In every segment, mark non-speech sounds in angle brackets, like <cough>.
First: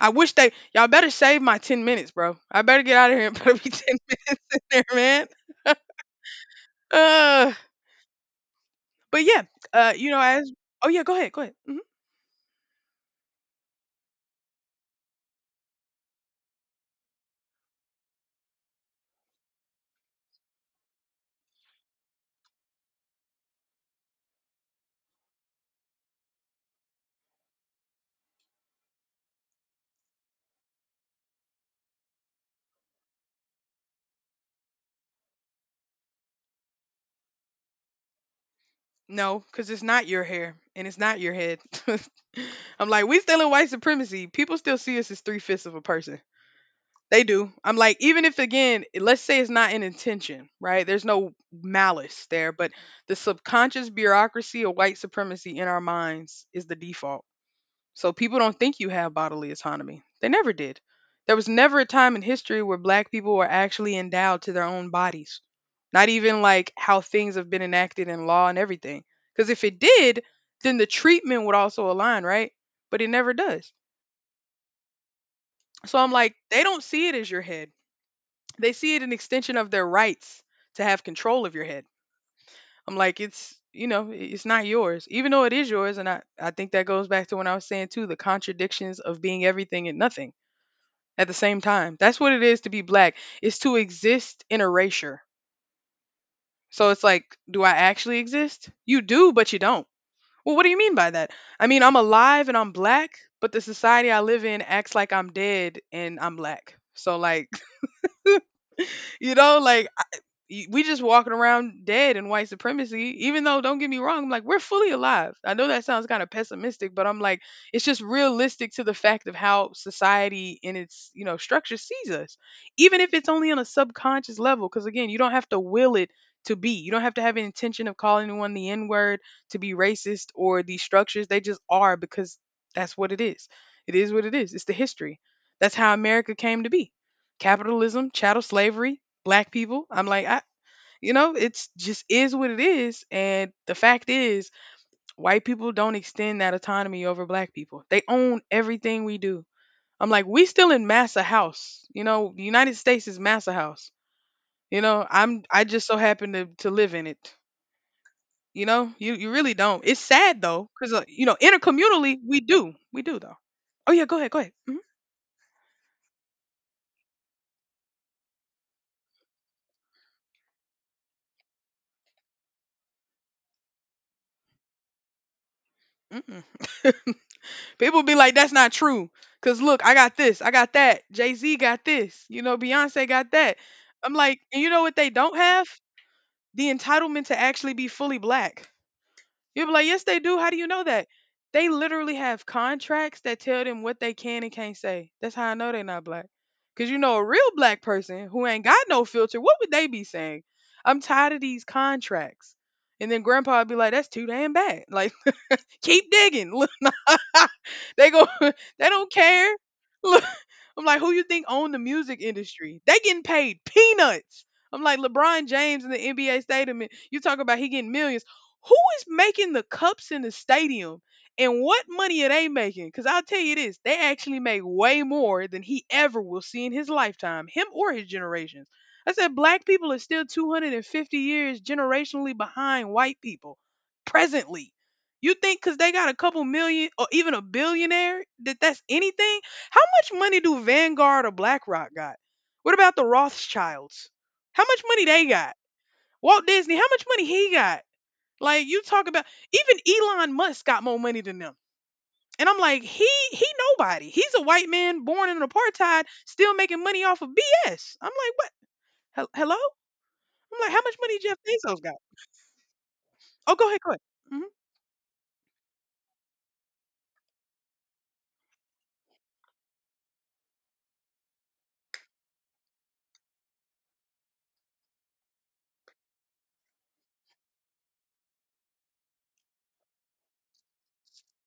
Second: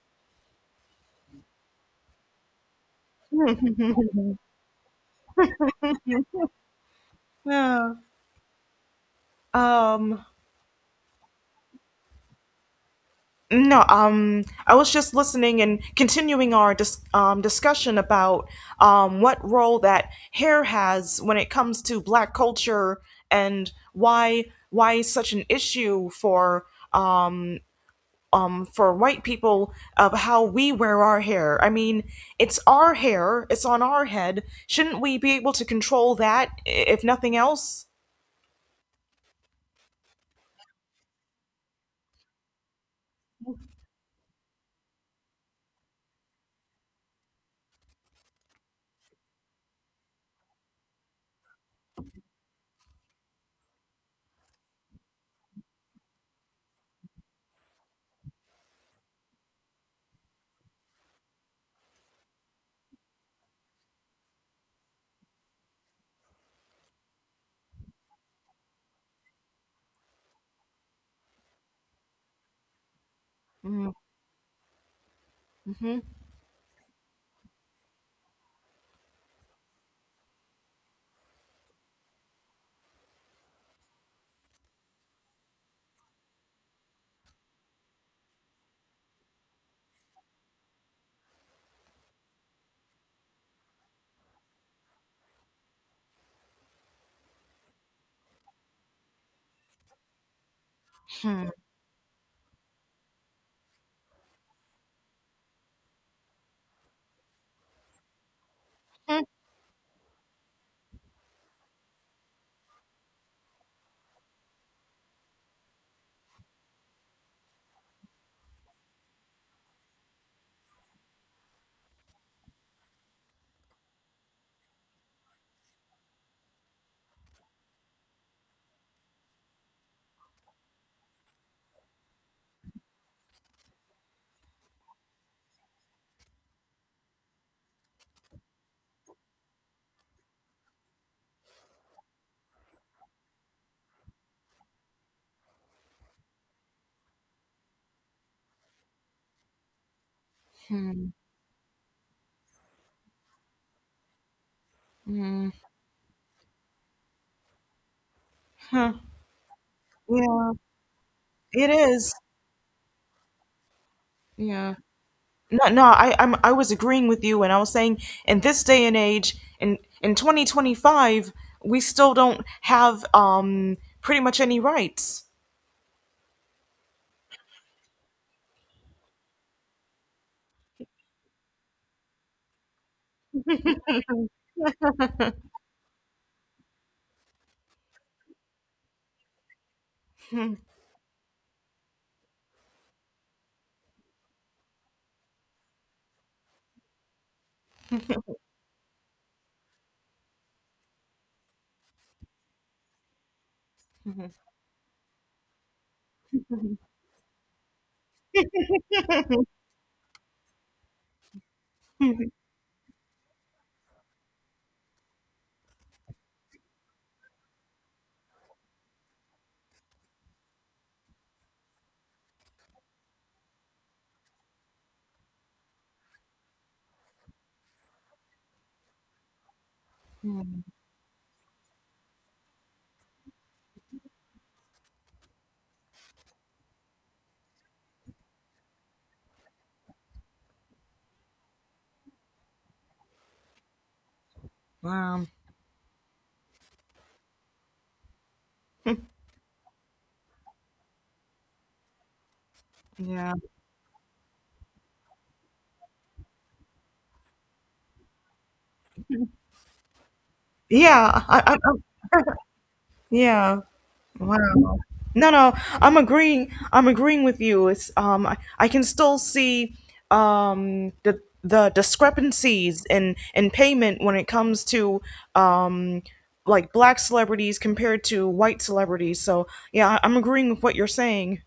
I wish they y'all better save my 10 minutes, bro. I better get out of here and put me <laughs> 10 minutes in there, man. <laughs> Uh, Yeah. but yeah, you know, Um. as Oh yeah, go ahead, go ahead. Hmm. No. I was just listening and continuing our discussion about what role that hair has when it comes to Black culture, and why such an issue um for white people of how we wear our hair. I mean, it's our hair. It's on our head. Shouldn't we be able to control that, if nothing else? No, because it's not your hair and it's not your head. <laughs> I'm like, we still in white supremacy. People still see us as three-fifths of a person. They do. I'm like, even if again, let's say it's not an intention, right? There's no malice there, but the subconscious bureaucracy of white supremacy in our minds is the default. So people don't think you have bodily autonomy. They never did. There was never a time in history where black people were actually endowed to their own bodies. Not even like how things have been enacted in law and everything. Because if it did, then the treatment would also align, right? But it never does. Mm-hmm. So Hmm. I'm like, they don't see it as your head. They see it an extension of their rights to have control of your head. I'm like, it's it's not yours, even though it is yours. And I think that goes back to when I was saying too, the contradictions of being everything and nothing at the same time. That's what it is to be black. It's to exist in erasure. So it's like, do I actually exist? You do, but you don't. Well, what do you mean by that? Hmm. I mean, I'm alive and I'm black, but the society I live in acts like I'm dead and I'm black. So like <laughs> like we just walking around dead in white supremacy, even though don't get me wrong, I'm like we're fully alive. I know that sounds kind of pessimistic, but I'm like it's just realistic to the fact of how society in its structure sees us. Even if it's only on a subconscious level because again, you don't have to will it to be. You don't have to have an intention of calling anyone the n-word to be racist or these structures. They just are because that's what it is. It is what it is. It's the history. That's how America came to be. Capitalism, chattel slavery, black people. I'm like, I, you know, it's just is what it is. And the fact is, white people don't extend that autonomy over black people. They own everything we do. I'm like, we still in massa house. You know, the United States is massa house. You know, I'm Hmm. I just so happen to live in it. You know, Hmm. you really don't. It's sad Yeah, though, because you know, it is. intercommunally we do though. Oh yeah, go ahead, go ahead. Yeah. No, no, I was agreeing with you, and I was saying in this day and age, in 2025, we still don't have pretty much any rights. Hmm. People be like, that's not true. Cause look, I got this, I got that. Jay Z got this, you know, Beyonce got that. I'm like, and you know what they don't have? The entitlement to actually be fully black. You'll be like, yes, they do. How do you <laughs> know that? They literally have contracts that tell them what they can and can't say. That's how I know they're not black. Cause you know, a real black person who ain't got no filter, what would they be saying? I'm tired of these contracts. And then grandpa would be like, that's too damn bad. Like, keep digging. <laughs> Look, <laughs> they go. <laughs> They don't care. Look, I'm like, who you think own the music industry? They getting paid peanuts. I'm like LeBron James in the NBA stadium. And You talk about he getting millions. Who is making the cups in the stadium? And what money are they making? Because I'll tell you this, they actually make way more than he ever will see in his lifetime, him or his generations. I said, black people are still 250 years generationally behind white people presently. You think because they got a couple million or even a billionaire that's anything? How much money do Vanguard or BlackRock got? What about the Rothschilds? How much money they Wow. got? Walt Disney, how much money he got? Like you talk about even Elon Musk got more money than them. And I'm like, he Yeah. he nobody. He's a white man born in apartheid, still making money off of BS. I'm like, what? Hello? I'm like, how much money Yeah, Jeff Bezos got? Oh, yeah. go ahead, go ahead. Mhm. Wow. No, no, I'm agreeing. I'm agreeing with you. It's I can still see the discrepancies in payment when it comes to um like black celebrities compared to white celebrities. So yeah, I'm agreeing with what you're saying.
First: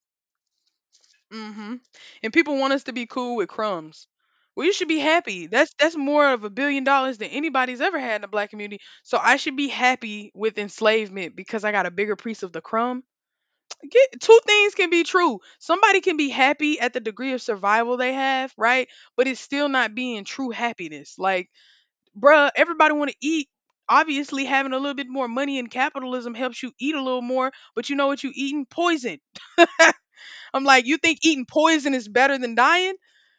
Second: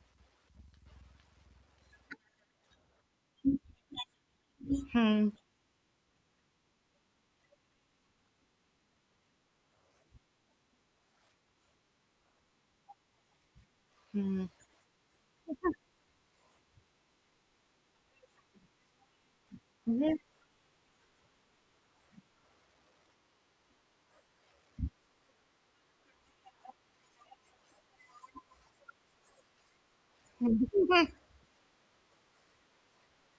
Hmm. And people want us to be cool with crumbs. Well, you should be Hmm. happy. That's more of $1 billion than anybody's ever had in the black community. So I should be happy with enslavement because I got a bigger piece of the crumb. Get two things can be true. Somebody can be happy at the degree of survival they have, right? But it's still not Yeah. being true happiness. Like, bruh, everybody want to eat. Obviously, having a little bit more money in capitalism helps you eat a little more, but you know what you eating? Poison. I'm like, you think eating poison is better than dying?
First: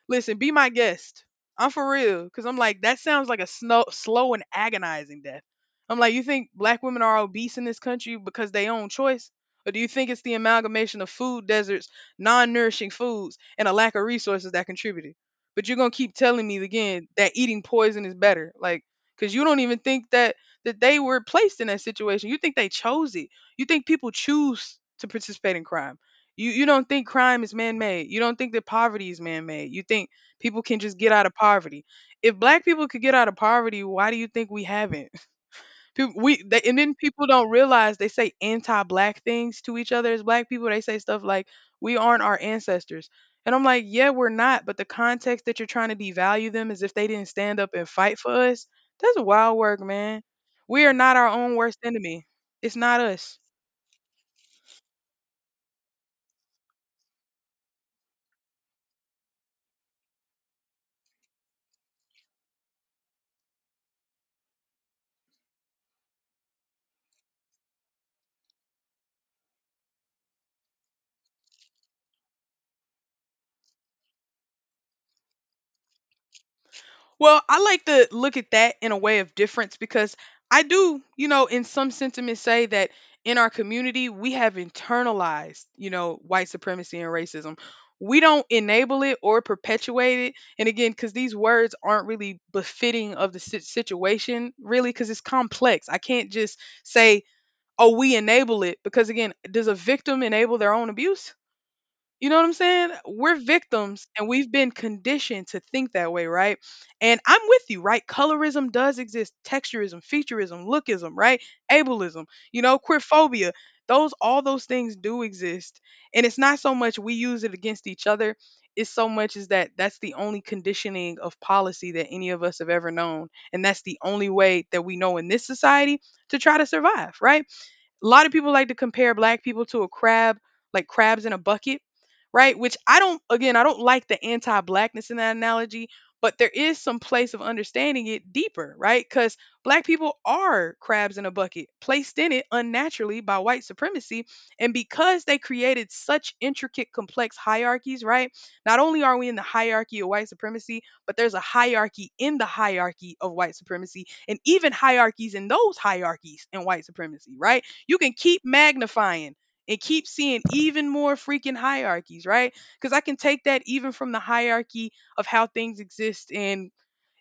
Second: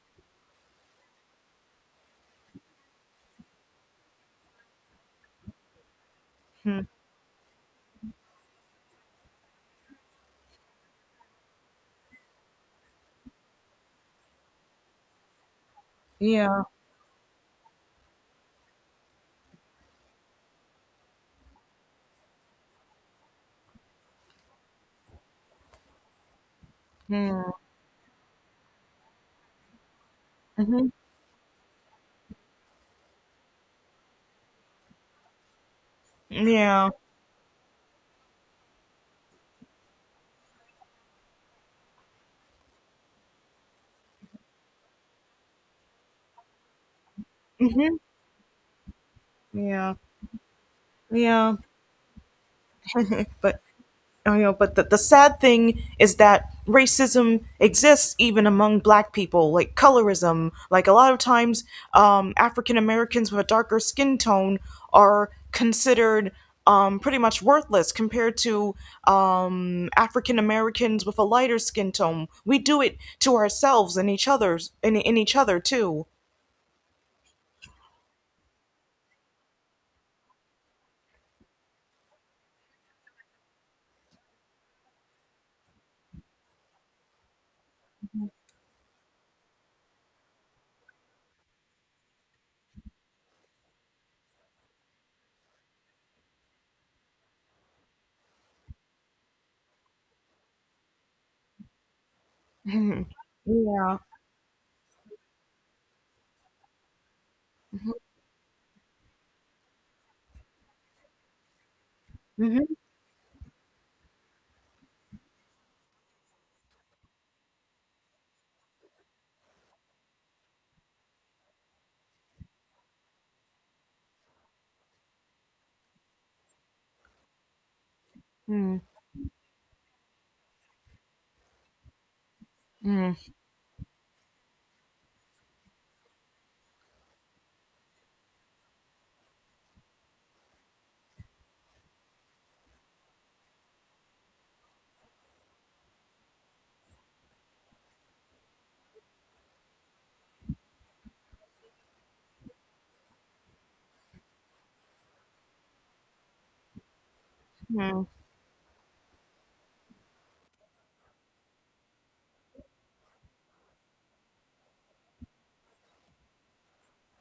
Listen, be my guest. I'm for real. Cause I'm like, that sounds like a slow and agonizing death. I'm like, you think Hmm. black women are obese in this country because they own choice? Or do you think it's the amalgamation of food deserts, non nourishing foods, and a lack of resources that contributed? But you're gonna keep telling me Yeah. again that eating poison is better. Like, cause you don't even think that they were placed in that situation. You think they chose it. You think people choose to participate in crime. You don't think crime Hmm. is man-made. You don't think that poverty is man-made. You think people can Mhm. just get out of poverty. If black people could get out of poverty, why do you think we haven't? <laughs> And Yeah. then people don't realize they say anti-black things to each other as black people. They say stuff like we aren't our ancestors. And I'm like, yeah, we're not, but the context that you're trying to devalue them as if they didn't stand up and Mhm. fight for us, that's wild work, Yeah. man. We are not our own Yeah. worst enemy. It's not us. But the sad thing is that racism exists even among black people, like colorism. Like a lot of times, African Americans with a darker skin tone are considered pretty much worthless compared to African Americans with a lighter skin tone. We do it to ourselves and each other's and in each other too. Well, I like to look at that in a way of difference because I do, you know, in some sentiments say that in our community, we have internalized, you know, white supremacy and racism. We don't enable it or perpetuate it. And again, because these words aren't really befitting of the situation, really, because it's complex. I can't just say, oh, we enable it, because again, does a victim enable their own abuse? You know what I'm saying? Mhm. We're Yeah. victims and we've been conditioned to think that way, right? And I'm with you, right? Colorism does exist, texturism, featureism, lookism, right? Ableism, you know, queerphobia. Those all those things do exist. And it's not so much we use it against each other, it's so much is that that's the only conditioning of policy that any of us have ever known. And that's the only way that we know in this society to try to survive, right? A lot of people like to Hmm. compare black people to a crab, like crabs in a bucket, right? Which I Mm-hmm. don't, again, I don't like the anti blackness in that analogy, but there is some place of understanding it deeper, right? Because black people are crabs in a bucket, placed in it unnaturally by white supremacy. And because they created such intricate, complex hierarchies, right? Not only are we in the hierarchy of white supremacy, but there's a hierarchy in the hierarchy of white supremacy and even hierarchies in those hierarchies in white supremacy, right? You can keep magnifying and keep seeing even more freaking hierarchies, right? Because I can take that even from the hierarchy of how things exist in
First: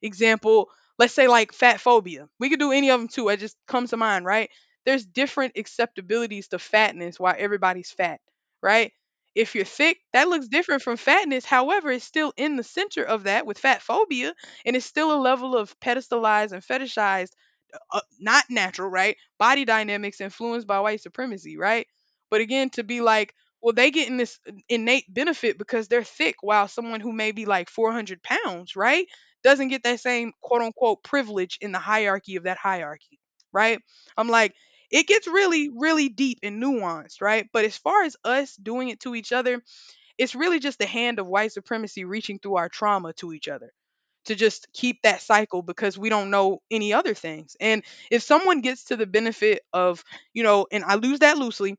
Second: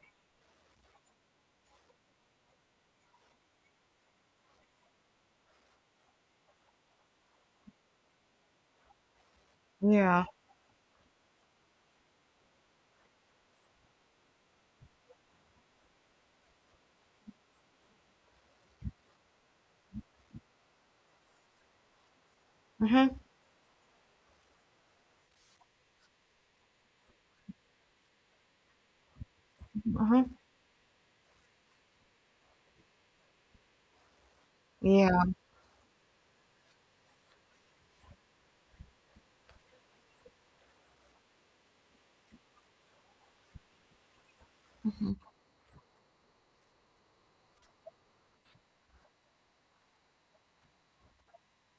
example, let's say like fat phobia. We could do any of them too. It just comes to mind, right? There's different acceptabilities to fatness why everybody's fat, right? If you're thick, Yeah. that looks different from fatness. However, it's still in the center of that with fat phobia, and it's still a level of pedestalized and fetishized not natural, right? Body dynamics influenced by white supremacy, right? But again, to Mm-hmm. be Yeah. like, well, they getting this innate benefit because they're thick, while someone who may be like 400 pounds, right, doesn't get that Hmm. same quote unquote privilege in the hierarchy of that hierarchy, right? I'm like, it Yeah. gets really, really deep and nuanced, right? But as far as us doing it to each other, it's really just the hand of white supremacy reaching through our trauma to each other to just keep that cycle because we don't know any other things. And if someone gets to the benefit of, and I lose that loosely,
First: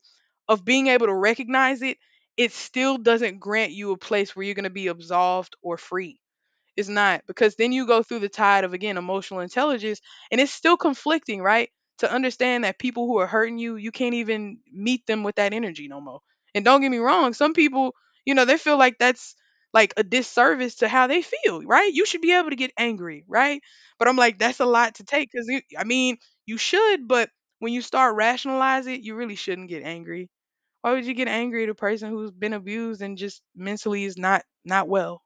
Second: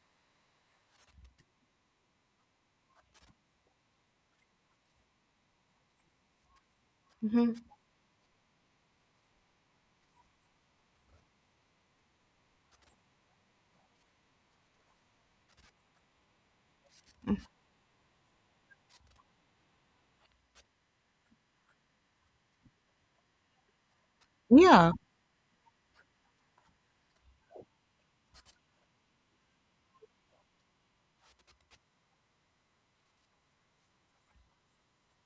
of being able to recognize it, it still doesn't grant you a place where you're going to be absolved or free. It's not, because then you go through the tide of, again, emotional intelligence, and it's still conflicting, right? To understand that people who are hurting you, you can't even meet them with that energy no more. And don't get me wrong, some people, you know, they feel like that's like a disservice to how they feel, right? You should be able to get angry, right? But I'm like, that's a Hmm. lot to take because I mean, you should, but when you start rationalizing it, you really shouldn't get angry. Why would you get angry at a person who's been abused and just mentally is not not well,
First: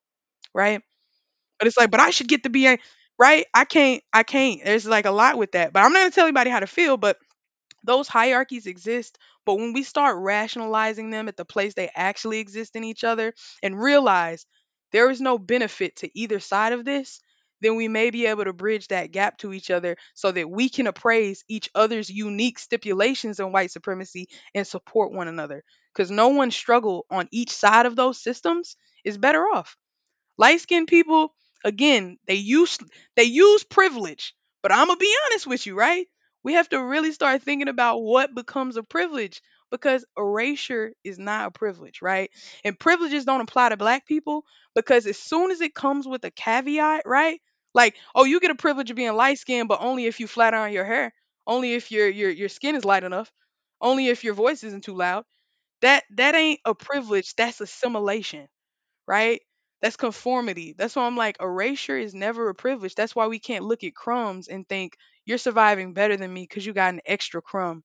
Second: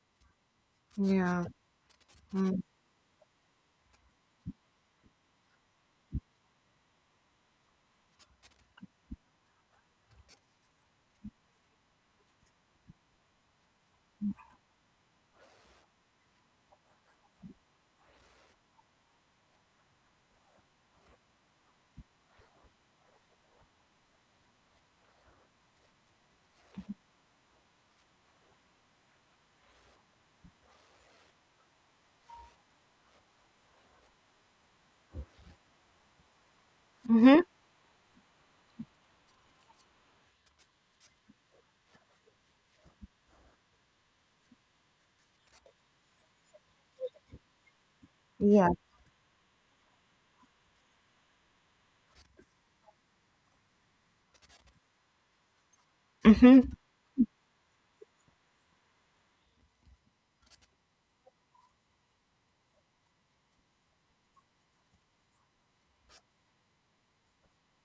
right? Yeah. But it's like, but I should get to be a right. I can't. I can't. There's like a lot with that. But I'm not gonna tell anybody how to feel. But those hierarchies exist. But when we start rationalizing them at the place they actually exist in each other, and realize there is no benefit to either side of this, then we may be able to bridge that gap to each other so that we can appraise each other's unique stipulations in white supremacy and support one another. Because no one struggle on each side of those systems is better off. Light skinned people, again, they use privilege. But I'm gonna be honest with you, right? We have to really Mm-hmm. start thinking about what becomes a privilege, because erasure is not a privilege, right? And privileges don't apply to black people because as soon as it comes with a caveat, right? Like, oh, you get a Yeah. privilege of being light skinned, but only if you flat iron your hair, only if your your skin is light enough, only if your voice isn't too loud. That ain't Mm-hmm. a privilege, that's assimilation, right? That's conformity. That's why I'm like, erasure is never a privilege. That's why we can't look at crumbs and think you're surviving better than me because you got an extra crumb.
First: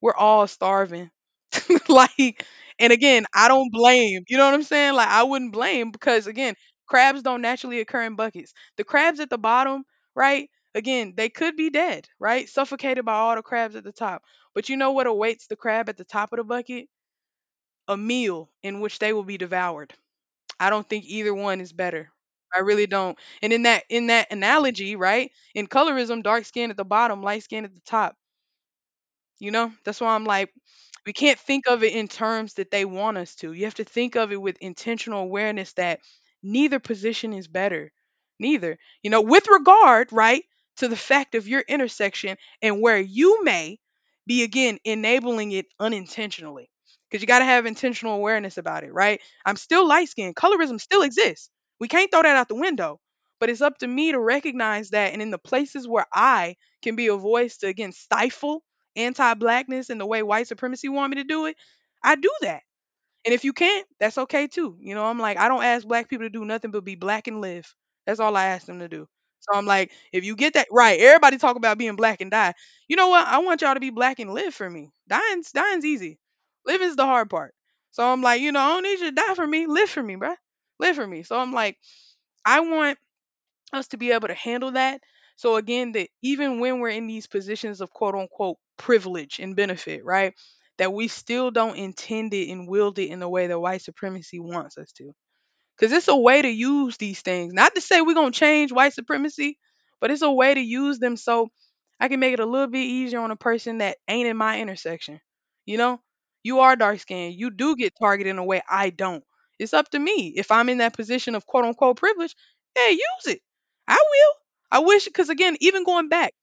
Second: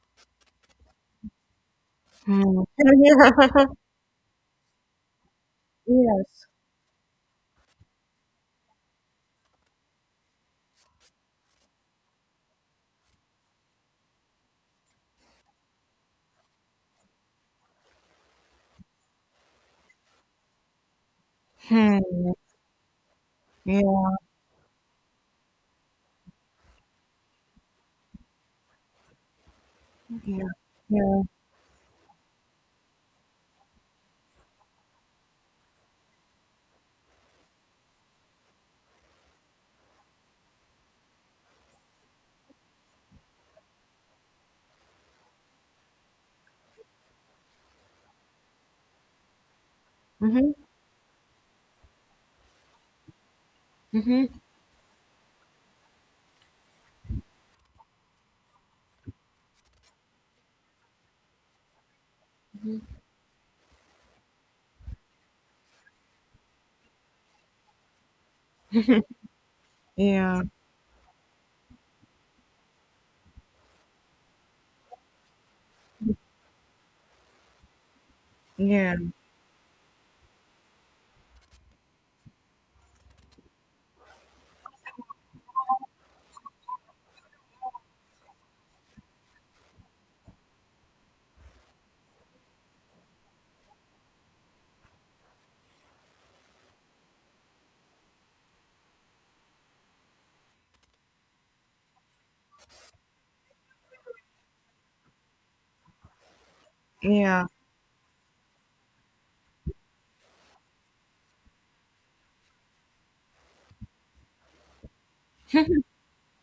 We're all starving. <laughs> Like, Mm-hmm. and again, I <laughs> don't blame. You know what I'm saying? Like, I wouldn't blame, because Yes. again, crabs don't naturally occur in buckets. The crabs at the bottom, right? Again, they could be dead, right? Suffocated by all the crabs at the top. But you know what awaits the crab at the top of the bucket? A meal in which they will be devoured. I don't think either one is Yeah. better. I really don't. And in that in Yeah. that analogy, right? In colorism, dark skin at the bottom, light skin at the top. You know, that's why I'm Yeah. like, we Yeah. can't think of it in terms that they want us to. You have to think of it with intentional awareness that neither position is better. Neither. You know, with regard, right, to the fact of your intersection and where you may be, again, enabling it unintentionally. Because you got to have intentional awareness about it, right? I'm still light skinned. Mm-hmm. Colorism still exists. We can't throw that out the window. But it's up to me to Mm-hmm. recognize that. And in the places where I can be a voice to, again, stifle anti-blackness and the way white supremacy want me to do it, I do that. And if you can't, that's okay too. You know, I'm like, I don't ask black people to do nothing but be black and live. That's all I ask them to do. So I'm like, if you Yeah. get that right, everybody talk about being black and die. You know what? I want y'all to be black and live for me. Dying's easy. Living's the hard part. So I'm like, you know, I don't Yeah. need you to die for me. Live for me, bruh. Live for me. So I'm like, I want us to be able to handle that. So again, that even when we're in these positions of quote unquote privilege and benefit, right? That we still don't intend it and wield it in the way that white supremacy wants us to. Because it's a way to use these things. Not to say we're going to change white supremacy, but it's a way to use them so I can make it a little bit easier on a person that ain't in my intersection. You know, you are dark skinned. Yeah. You do get targeted in a way I don't. It's up to me. If I'm in that position of quote unquote privilege, hey, use it. I will. I wish, because again, even going back,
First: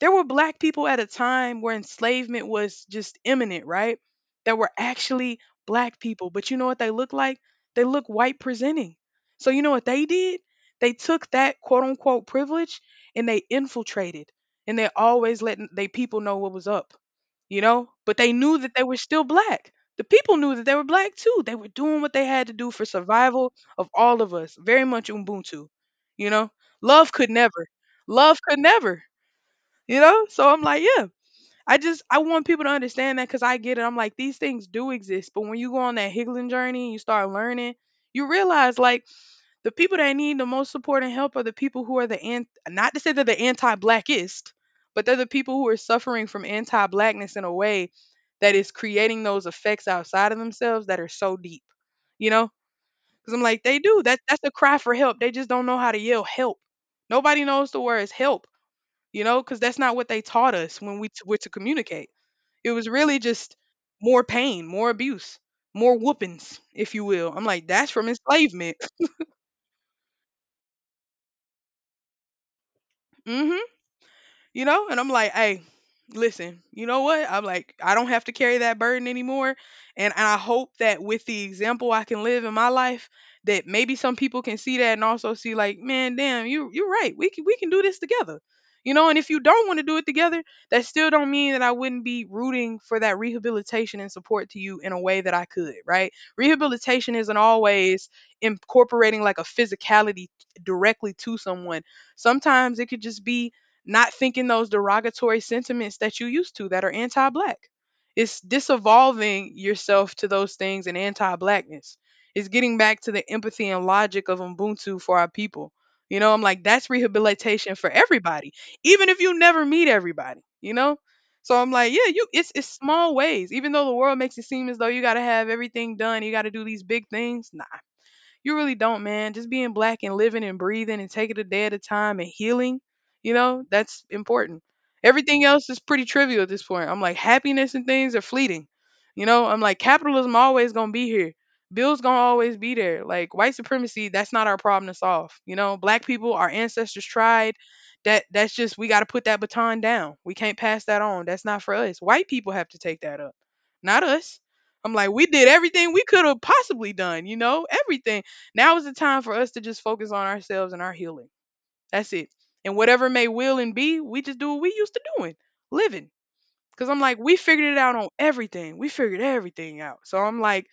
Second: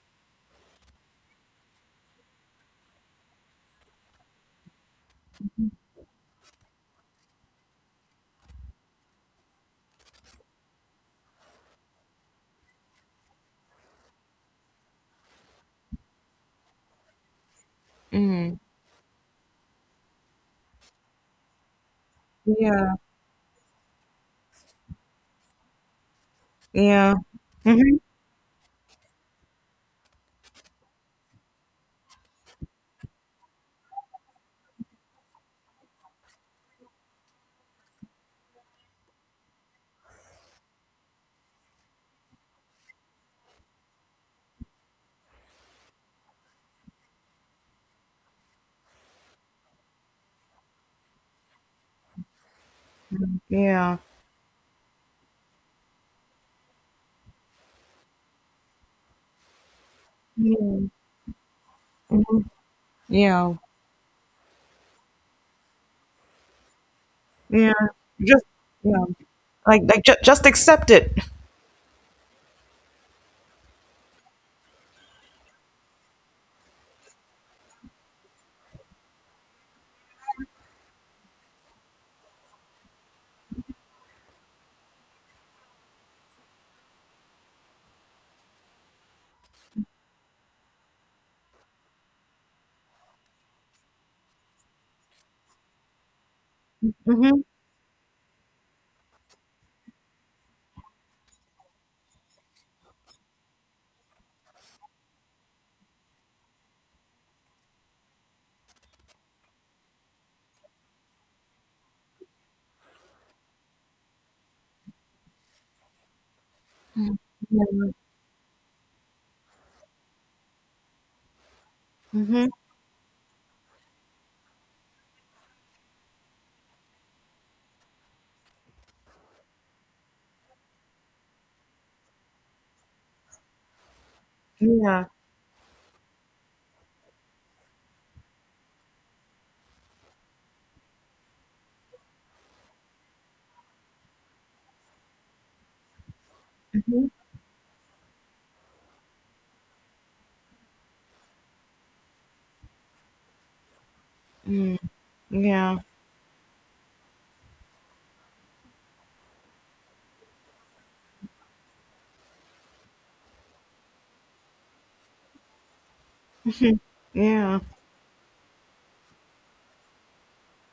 there were black people at a time where enslavement was just imminent, right? There were actually black people, but you know what they look like? They look white presenting. So you know what they did? They took that quote unquote privilege and they infiltrated and they always letting they people know what was up, you know? But they Mm. knew that they were still black. The people knew that they were black too. They were doing what they had to do for Yeah. survival of all of us. Very much Ubuntu, you know? Love Yeah. could never. Mm-hmm. Love could never, you know? So I'm like, yeah, I just I want people to understand that because I get it. I'm like these things do exist, but when you go on that higgling journey and you start learning, you realize like the people that need the most support and help are the people who are the an- not to say they're the anti-blackist, but they're the people who are suffering from anti-blackness in a way that is creating those effects outside of themselves that are so deep, you know? Because I'm like they Yeah. do that. That's the cry for help. They just don't know how to yell help. Nobody knows the words help, you know, because that's not what they taught us Yeah. when were to communicate. Hmm. It was really Yeah. just more pain, more abuse, more whoopings, if you will. I'm like, Yeah. that's from Just, enslavement. yeah. Like just accept it. <laughs> Hmm, you know? And I'm like, hey, listen, you know what? I'm like, I don't have to carry that burden anymore. And I hope that with the example I can live in my life, that maybe some people can see that and also see like, man, damn, you you're right. We can do this together. You know, and if you don't want to do it together, that still don't mean that I wouldn't be rooting for that rehabilitation and support to you in a way that I could, right? Rehabilitation isn't Mm-hmm. always incorporating like a physicality directly to someone. Sometimes it could just be not thinking those derogatory sentiments that you used to that are anti-black. It's disevolving yourself to those things and anti-blackness. It's getting back to the empathy and logic of Ubuntu for our people. You know, I'm like that's rehabilitation for Yeah. everybody, even if you never meet everybody. You know, so I'm like, yeah, you. Mm-hmm. It's small ways. Even though the world makes it seem as though you got to have everything done, you got to do these big things. Nah, you really don't, man. Just being black and living and breathing and taking a day at a time and healing, you know, that's important. Yeah. Everything else is pretty trivial at this point. I'm like, happiness and things are fleeting. You know, I'm like, capitalism always gonna be here. Bills gonna always be there. Like white supremacy, that's not our problem to solve. You know, black people, our ancestors Mm-hmm. tried. That's just we gotta put that baton down. We can't pass that on. That's not for us. White people have to take that up. Not us. I'm like, we did Yeah. everything we could have possibly done, you know, everything now is the time for us to just focus on ourselves and our healing. That's it. And whatever may will and be, we just do what we used to doing, living. Cause I'm like, we Yeah. figured it out on everything. We figured everything out. So I'm like,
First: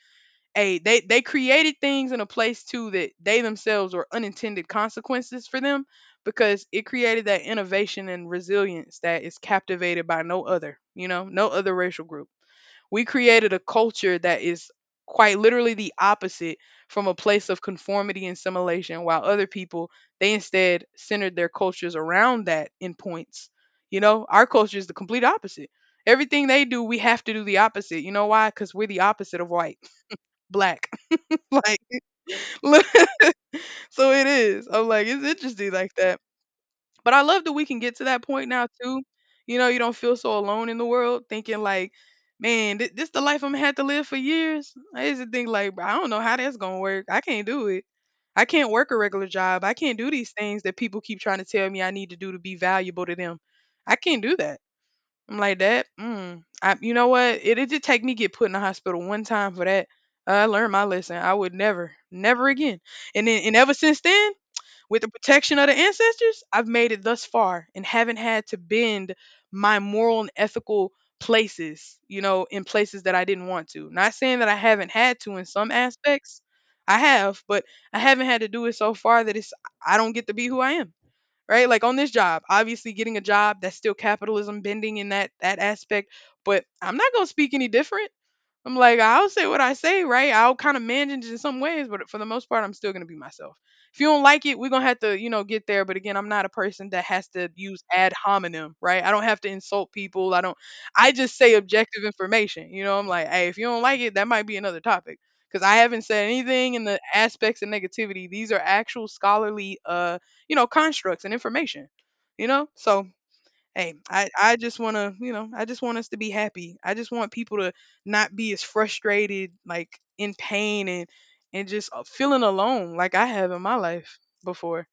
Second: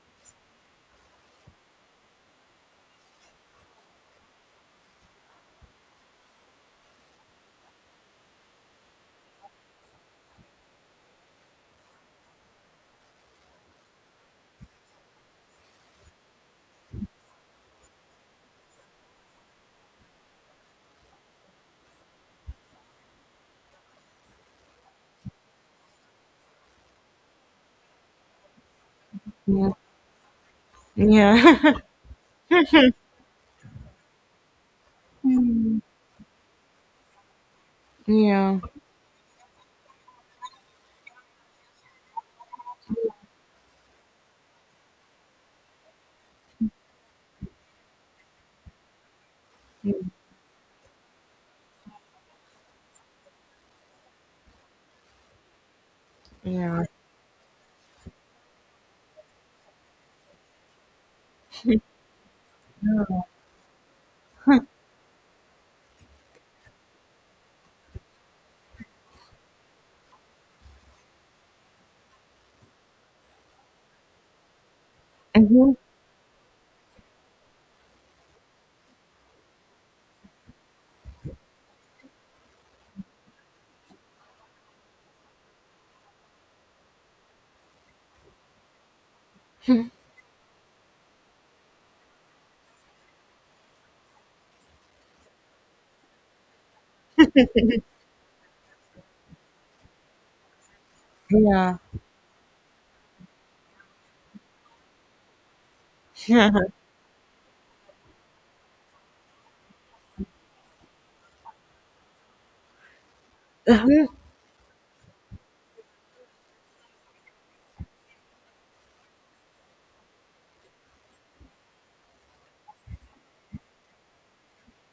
hey, they created things in a place too that they themselves were unintended consequences for, them because it created that innovation and resilience that is captivated by no other, you know, no other racial group. We created a culture that is quite literally the opposite from a place of conformity and assimilation, while other people, they instead centered their cultures around that in points. You know, our culture is the complete opposite. Everything they do, we have to do the opposite. You know why? Because we're the opposite of Yeah. white, <laughs> black. <laughs> Yeah. Like, <laughs> so it is. I'm like, it's interesting like that. But I love that we can get to <laughs> that point Yeah. now too. You know, you don't feel so alone in the world, thinking like, man, this the life I'm had to live for years. I used to think like, "Bruh, I don't know how that's gonna work. I can't do it. I can't work a regular job. I can't do these things that people keep trying to tell me I need to do to be valuable to them. I can't do that. I'm like that. I, Yeah. you know what? It did take me get put in the hospital one time for that. I learned my lesson. I would never, never again. And ever since then, with the protection of the ancestors, I've made it thus far and haven't had to bend my moral and ethical places, you know, in places that I didn't want to. Not saying that I haven't had to in some Mm-hmm. aspects. I have, but I haven't had to do it so far that it's I don't get to be who I am. Right? Like on this job, obviously getting a job that's still capitalism bending in that aspect, but I'm not going to speak any different. I'm like, I'll say what I say, right? I'll kind of manage it in some ways, but for the most part, I'm still gonna be myself. If you don't like it, we're gonna have to, you know, get there. But again, I'm not a person that has to use ad hominem, right? I don't have to insult people. I don't. I just say Yeah. objective information. You know, I'm like, hey, if you don't like it, that might be another topic because I haven't said <laughs> Yeah. anything in the aspects of negativity. These are actual scholarly, you know, constructs and information. You know, so hey, I just want to, I just want us to be happy. I just want people to not be as frustrated, like in pain and just feeling alone like I have in my life before.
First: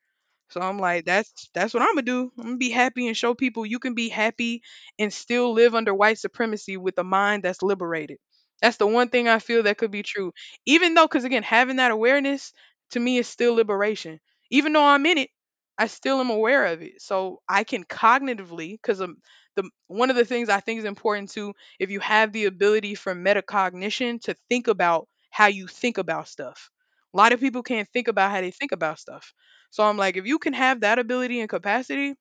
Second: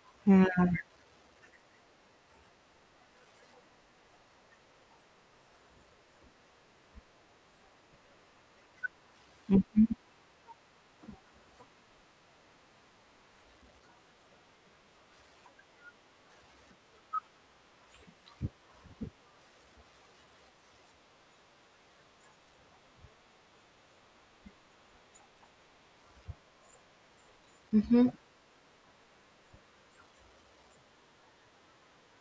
So Yeah. I'm like, that's what I'm gonna do. I'm gonna be happy and show people you can be happy and still live under white supremacy with a mind that's liberated. That's the one thing I feel that could be true. Even though, because again, having that awareness to me is still liberation. Even though I'm in it, I still am aware of it. So I can cognitively, because the one of the things I think is important too, if you have the ability for metacognition to think about how you think about stuff. A lot of people can't think Mm-hmm. about how they think about stuff, so I'm like, if you can have that ability and capacity,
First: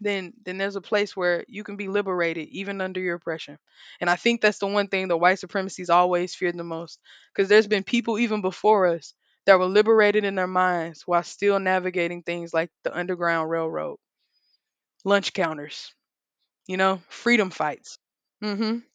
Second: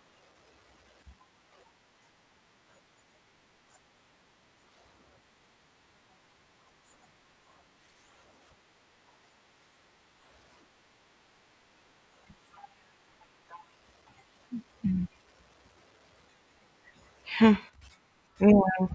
then there's a place where you can be liberated even under your oppression. And I think that's the one thing that white supremacy's always feared the most. Because there's been people even before us that were liberated in their minds while still navigating things like the Underground Railroad, lunch counters, you know, freedom fights. Mm-hmm. Yeah.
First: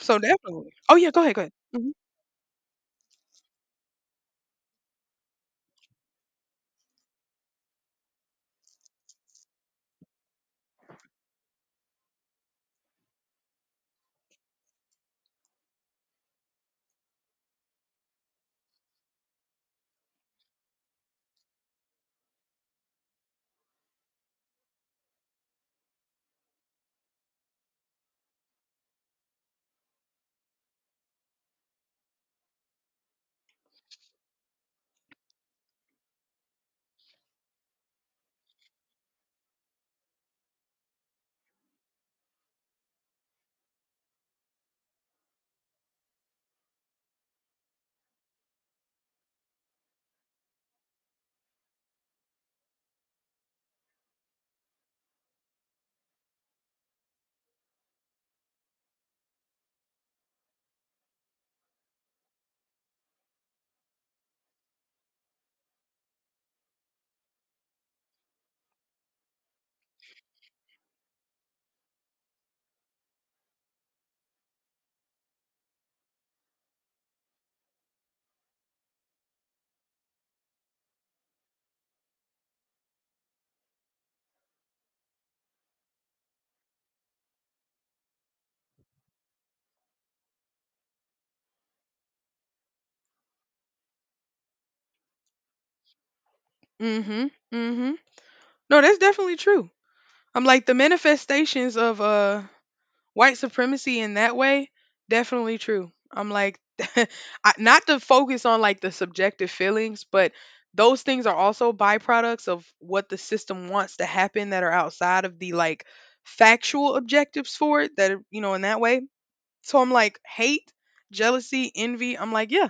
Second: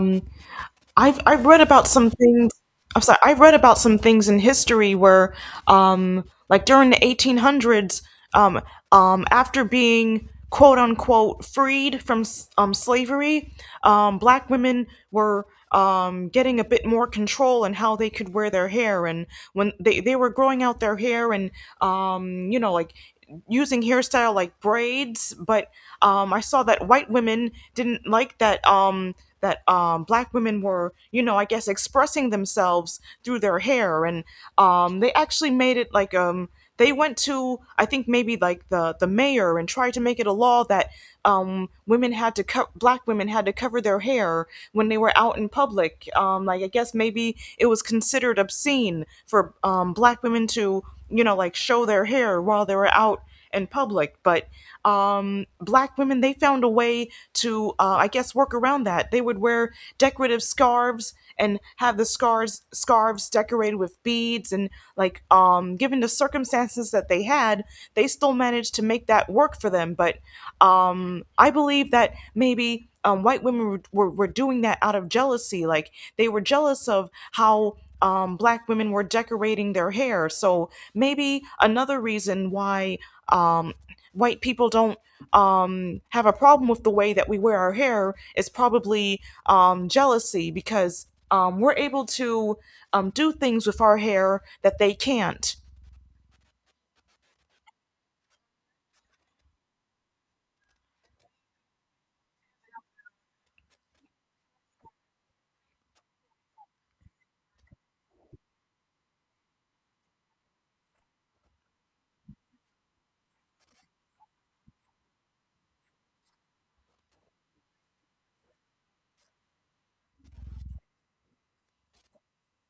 So definitely. Oh yeah, I've go ahead, go I've ahead. read about Mm-hmm. some things. I'm sorry. I've read about some things in history where, like during the 1800s, um, after being quote unquote freed from slavery, black women were getting a bit more control in how they could wear their hair, and when they were growing out their hair, and like using hairstyle like braids. But I saw that white women didn't like that, black women were, I guess, expressing themselves through their hair. And they actually made it like, they went to, I think, maybe like the mayor and tried to make it a law that, women had to black women had to cover their hair when they were out in public. Like, I guess, maybe it was considered obscene for, black women to, like, show their hair while they were out in public. But, black women, they found a way to, I guess, work around that. They would wear decorative scarves and have the scarves decorated with beads, and, like, given the circumstances that they had, they still managed to make that work for them. But I believe that maybe white women were doing that out of jealousy, like they were jealous of how black women were decorating their hair. So maybe another reason why um white people don't have a problem with the way that we wear our hair is probably jealousy, because we're able to do things with our hair that they can't. Mm-hmm. Mm-hmm. No, that's definitely true. I'm like the manifestations of white supremacy in that way, definitely true. I'm like, <laughs> I- not to focus on like the subjective feelings, but those things are also byproducts of what the system wants to happen that are outside of the like factual objectives for it that are, you know, in that way. So I'm like, hate, jealousy, envy, I'm like, yeah,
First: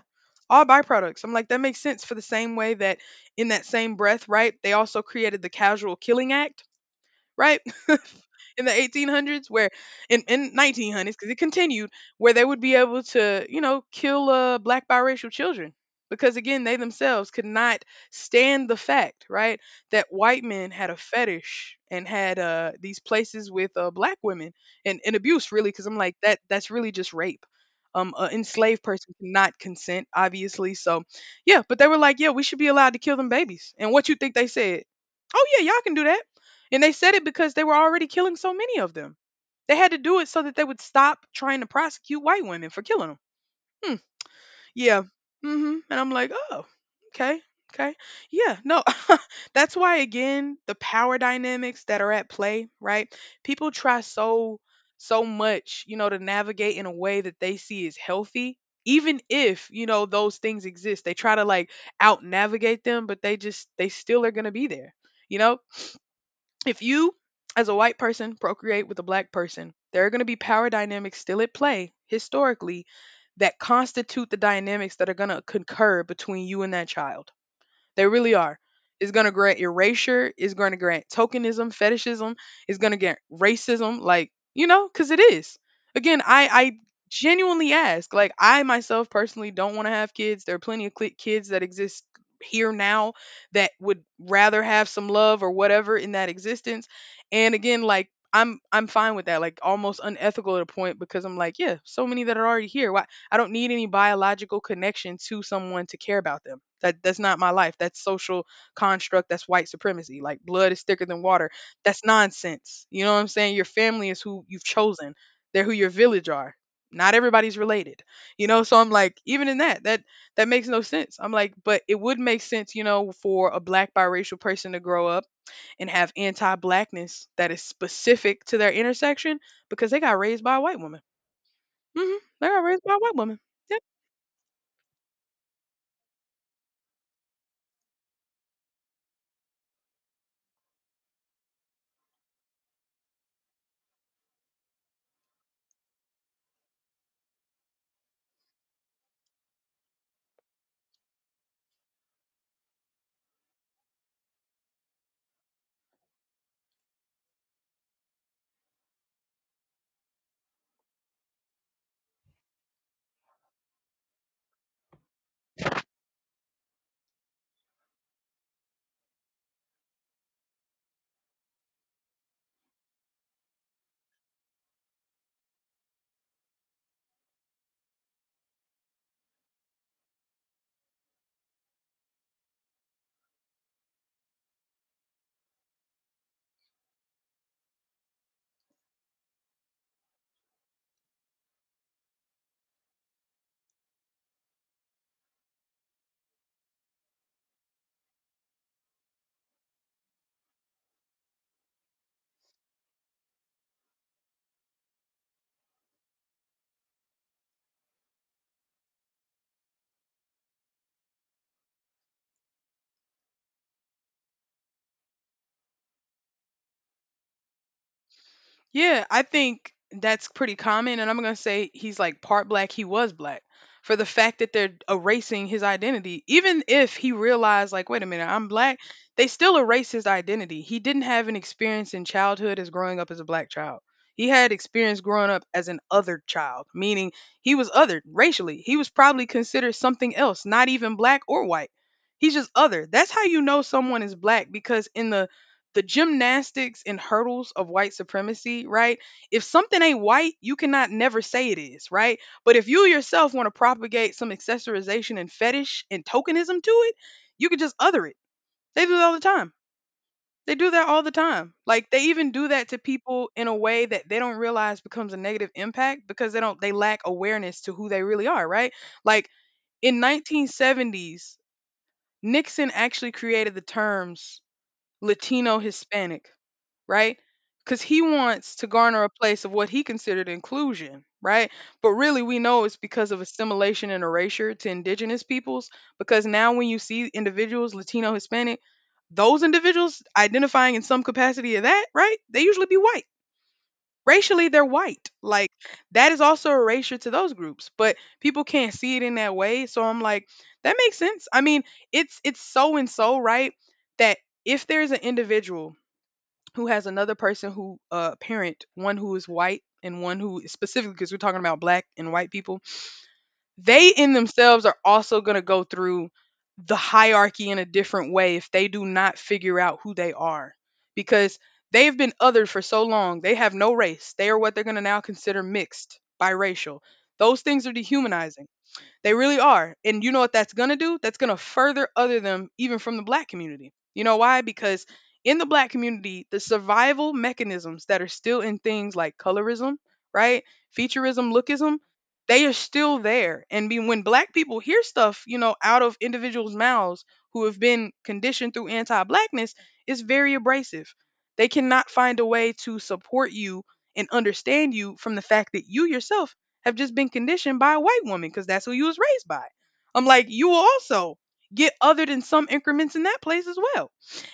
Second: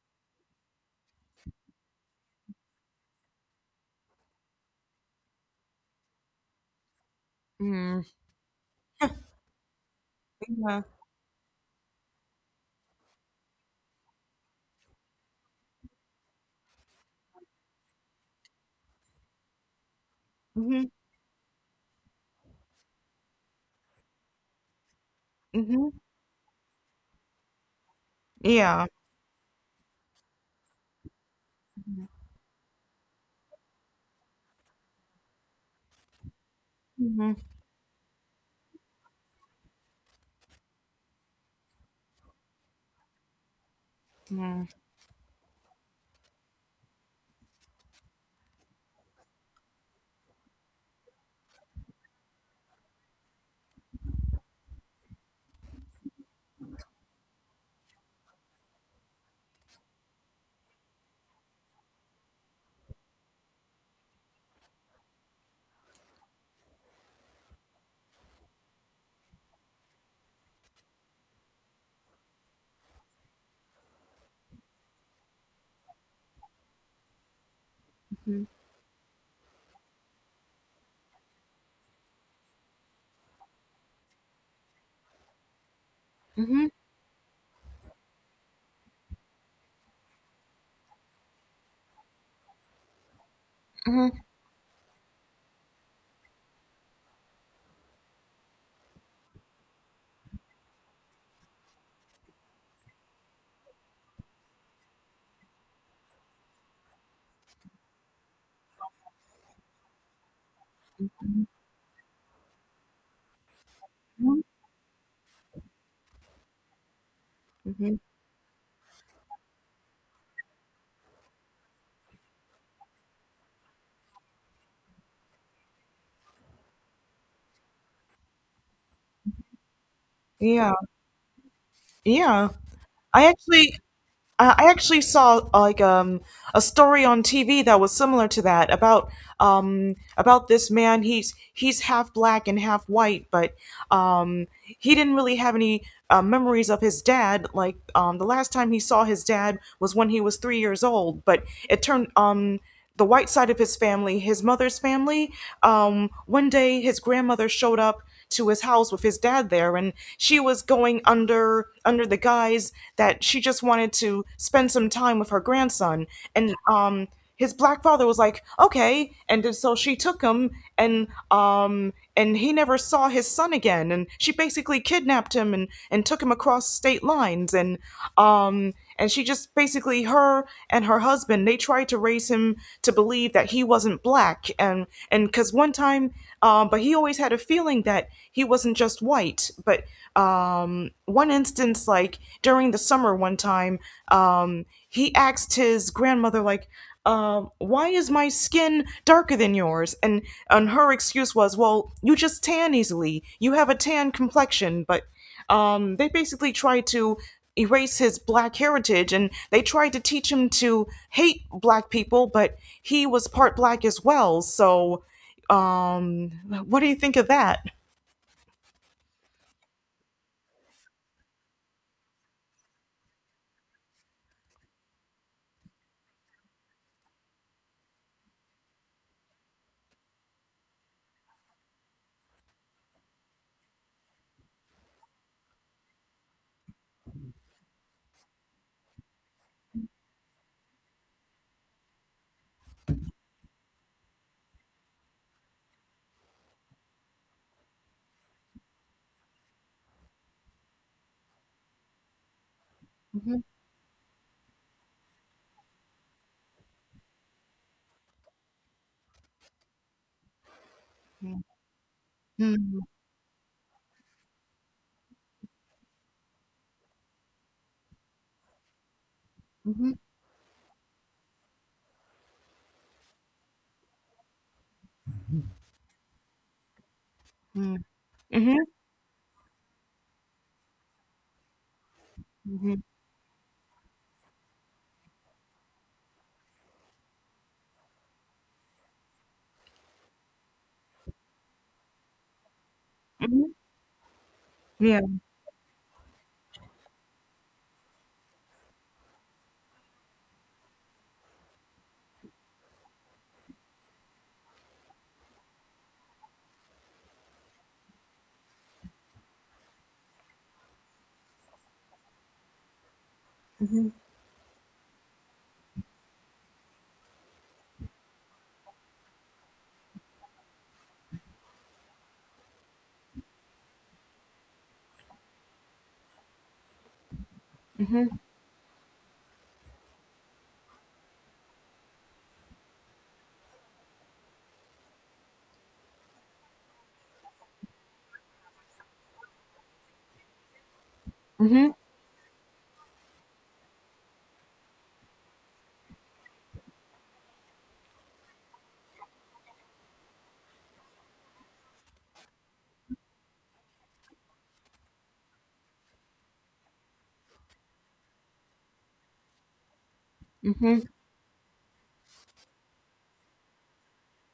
all byproducts. I'm like, that makes sense for the same way that in that same breath, right, they also created the casual killing act, right? <laughs> Mm. In the 1800s, where in Yeah. 1900s because it continued, where they would be able to, you know, kill black biracial children, because again, they themselves could not stand the fact, right, that white men Hmm. had a fetish and had these places with black women and abuse really, because Hmm. I'm like, that's really just rape. Um, an enslaved Yeah. person cannot consent, obviously. So, yeah, but they were like, yeah, we should be allowed to kill them babies. And what you think they said? Oh yeah, y'all can do that. And they said it Hmm. because they were already killing so many of them. They had to do it so that they would stop trying to prosecute white women for killing them. Hmm. Yeah. Hmm. And I'm like, oh, okay. Okay. Yeah. No, <laughs> that's why, again, the power dynamics that are at play, right? People try so, so much, you know, to navigate in a way that they see is healthy. Even if, you know, those things exist, they try to like out navigate them, but they still are going to be there, you know? If you as a white person procreate with a black person, there are going to be power dynamics still at play historically that constitute the dynamics that are going to concur between you and that child. They really Mhm. are. It's going to grant erasure. It's going to grant tokenism, fetishism. It's going to grant racism. Like, you know, because it is. Again, I, Mhm. I genuinely ask. Like, I myself personally don't want to have kids. There are plenty of cli kids that exist here now that would rather have some love or whatever in that existence. And again, like, I'm fine with that. Like almost unethical at a point because I'm like, yeah, so many that are already here. Why I don't need any biological connection to someone to care about them. That's not my life. That's social construct. That's white supremacy. Like blood is thicker than Mhm. water. That's nonsense. You know what I'm saying? Your family is Mhm. who you've chosen. They're who your village are. Not everybody's Mhm. related. You know, so I'm like, even in that, that makes no sense. I'm like, but it would make sense, you know, for a black biracial person to grow up and have anti-blackness that is specific to their intersection because they got raised by a Yeah, white woman. Hmm. They yeah. got raised by a white I woman. actually, I actually saw, like, a story on TV that was similar to that, about this man. He's half black and half white. But, Um, he didn't really have any, memories of his dad. Like, the last time he saw his dad was when he was 3 years old. But it turned, the white side of his family, his mother's family. One day, his grandmother showed up to his house with his dad there, and she was going under the guise that she just wanted to spend some time with her grandson. And, his black father was like, okay, and so she took him, and, and he never saw his son again. And she basically kidnapped him and took him across state lines. And, and she just basically, her and her husband, they tried to raise him to believe that he wasn't black. And because one time, but he always had a feeling that he wasn't just white. But, one instance, like during the summer one time, he asked his grandmother, like, why is my skin darker than yours? And her excuse was, well, you just tan easily. You have a tan complexion. But, they basically tried to erase his black heritage, and they tried to teach him to hate black people. But he was part black as well. So, um, what do you think of that? Yeah, I think that's pretty common. And I'm going to say he's like part black, he was black. For the fact that they're erasing his identity, even if he realized, like, wait a minute, I'm black, they still erase his identity. He didn't have an experience in childhood as growing up as a black child. He had experience growing up as an other child, meaning he was othered racially. He was probably considered something else, not even black or white. He's just other. That's how you know someone is black, because in the gymnastics and hurdles of white supremacy, right? If something ain't white, you cannot never say it is, right? But if you yourself Mm-hmm. want to propagate some accessorization and fetish and tokenism to it, you could just other it. They do it all the time. They do that all the time. Like they even do that to people in a way that they don't realize becomes a negative impact because they don't they lack awareness to who they really are, right? Like Mm-hmm. in 1970s, Nixon actually created the terms Latino Hispanic, right? Because Mm-hmm. he wants Hmm. to garner a place of what he considered inclusion, right? But really, we know it's Mm-hmm. because of assimilation and erasure to indigenous peoples. Because now, when you see individuals, Latino, Hispanic, those individuals identifying in some capacity of that, right? They usually be white. Hmm. Racially, they're Yeah. white. Like, that is also erasure to those groups, but people can't see it in that way. So I'm like, that makes sense. I mean, it's so and so, right? That if there's an individual who has another person who parent one who is white and one who, specifically because we're talking about black and white people, they Mm-hmm. in themselves are also going to go through the hierarchy in a different way if they do not figure out who they are, because they've been othered for so long. They have no race. They are what they're going to now consider mixed biracial. Those things are Mm-hmm. dehumanizing. They really are. And you know what that's going to do? That's going to further other them even from the black community. You know why? Because in the black community, the survival mechanisms that are still in things like colorism, right? Featureism, Mm-hmm. lookism, they are still there. And be, when black people hear stuff, you know, out of individuals' mouths who have been conditioned through anti blackness, it's very abrasive. They cannot find a way to support you and understand you from the fact that you yourself have just been conditioned by a white woman because that's who you was raised by. I'm like, you will also get other than some increments in that place as well.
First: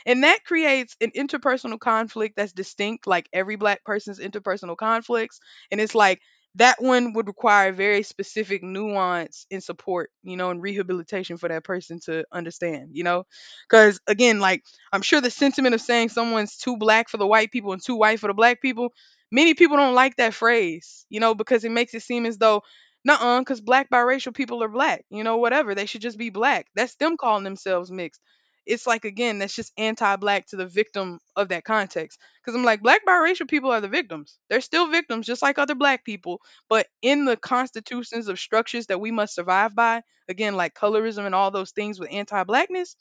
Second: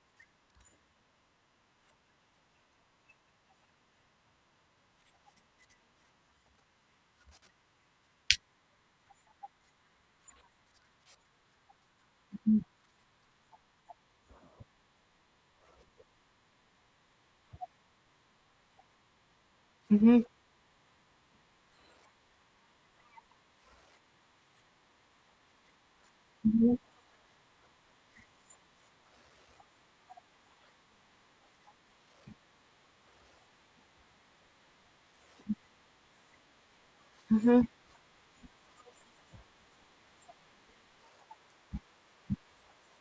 And that creates an interpersonal conflict that's distinct, like every black person's interpersonal conflicts. And it's like that one would require very specific nuance and support, you know, and rehabilitation for that person to understand, you know? Because again, like I'm sure the sentiment of saying someone's too black for the white people and too white for the black people. Many people don't like Mm-hmm. that phrase, you know, because it makes it seem as though, nuh-uh, because black biracial people are black, you know, whatever. They should just be black. Mm-hmm. That's them calling themselves mixed. It's like, again, that's just anti black to the victim of that context. Because I'm like, black biracial people are the victims. They're still victims, just like other black people. But in the Mm-hmm. constitutions of structures that we must survive by, again, like colorism and all those things with anti blackness,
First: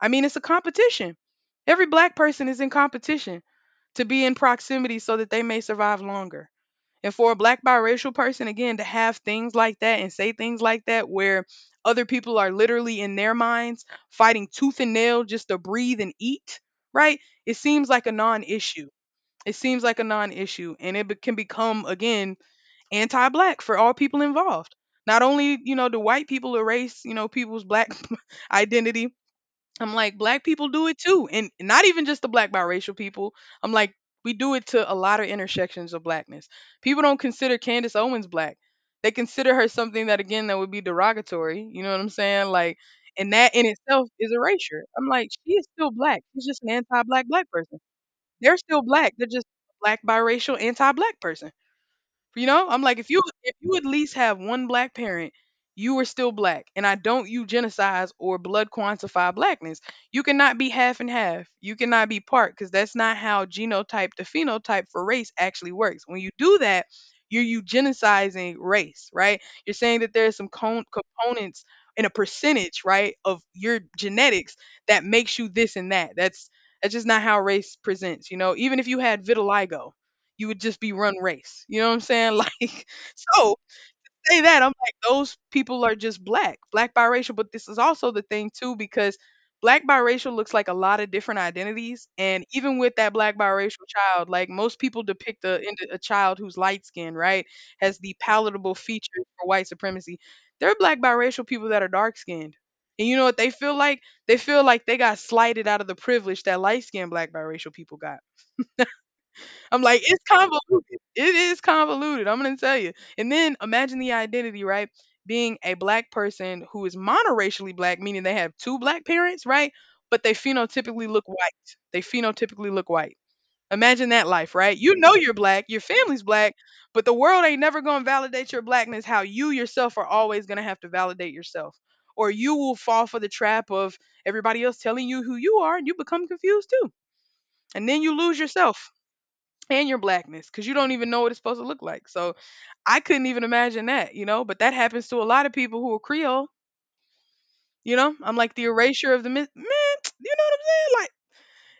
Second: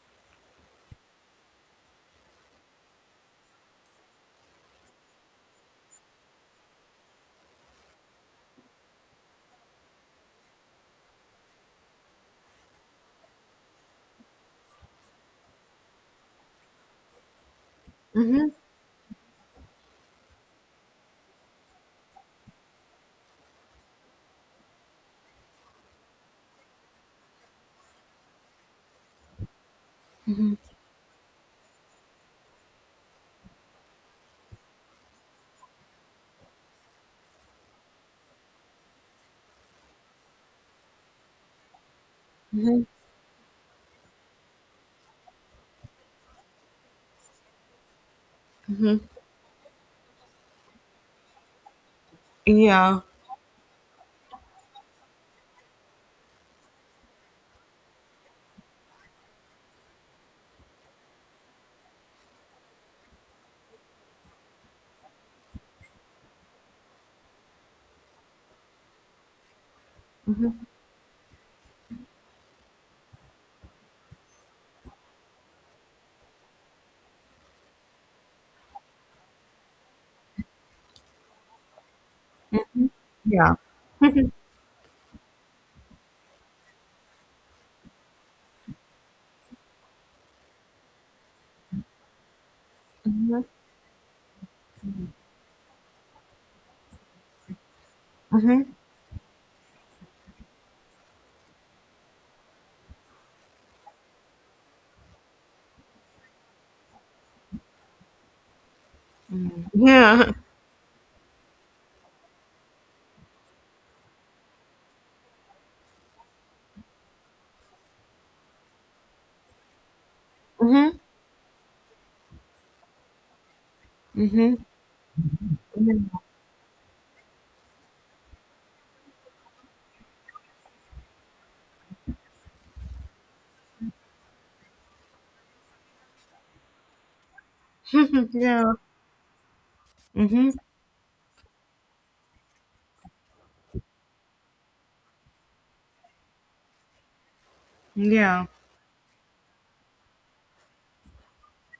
I mean, it's a competition. Every black person is in competition to be in proximity so that they may survive longer. And for a black biracial person, again, to have things like that and say things like that where other people are literally in their minds fighting tooth and nail just to breathe and eat, right? It seems like a non issue. It seems like a non issue. And can become, again, anti black for all people involved. Not only, you know, do white people erase, you know, people's black <laughs> identity, I'm like, black people do it too. And not even just the black biracial people. I'm like, we do it to a lot of intersections of blackness. People don't consider Candace Owens black. They consider her something that again that would be derogatory. You know what I'm saying? Like and that in itself is erasure. I'm like, she is still black. She's just an anti black black person. They're still Mm-hmm. black. They're just black biracial anti black person. You know, I'm like, Yeah. if you at least have one black parent, you are still black. And I don't eugenicize or blood quantify blackness. You cannot be half and half. You cannot be part because that's not how genotype to phenotype for race actually works. When you do that, you're eugenicizing race, right? You're saying that there's some components and a percentage, right, of your genetics that makes you this and that. That's just not how race presents, you know. Even if you had vitiligo, you would just be run race. You know what I'm saying? <laughs> Like, Yeah. so say that I'm like those people are just black, black biracial. But this is also the thing too because black biracial looks like a lot of different identities, and even with that black Mhm. biracial child, like most people depict a child who's light skinned, right, has the Mhm. palatable features for white supremacy. There are black biracial people that are dark skinned. And you know what they feel like? They feel like they got slighted out of the privilege that light skinned black biracial people got. I'm like, it's Yeah. convoluted. It is convoluted. I'm gonna tell you. And then imagine the identity, right? Being a black person who is monoracially black, meaning they have two black parents, right? But they Mhm. phenotypically look white. They phenotypically look white. Imagine that life, Mhm. right? You know you're black, your Mhm. family's black, but the world ain't never gonna validate your blackness. How you yourself are always gonna have to validate yourself, or you will fall for the trap of everybody else telling you who you are, and you become confused too, and then you lose Yeah. yourself and your blackness Mhm. because you don't even know what it's supposed to look like. So I couldn't even imagine that, you know. But that happens to a lot of people who are Creole, you know. I'm Yeah. like the erasure of the myth, man. <tsk> You know what I'm saying? Like,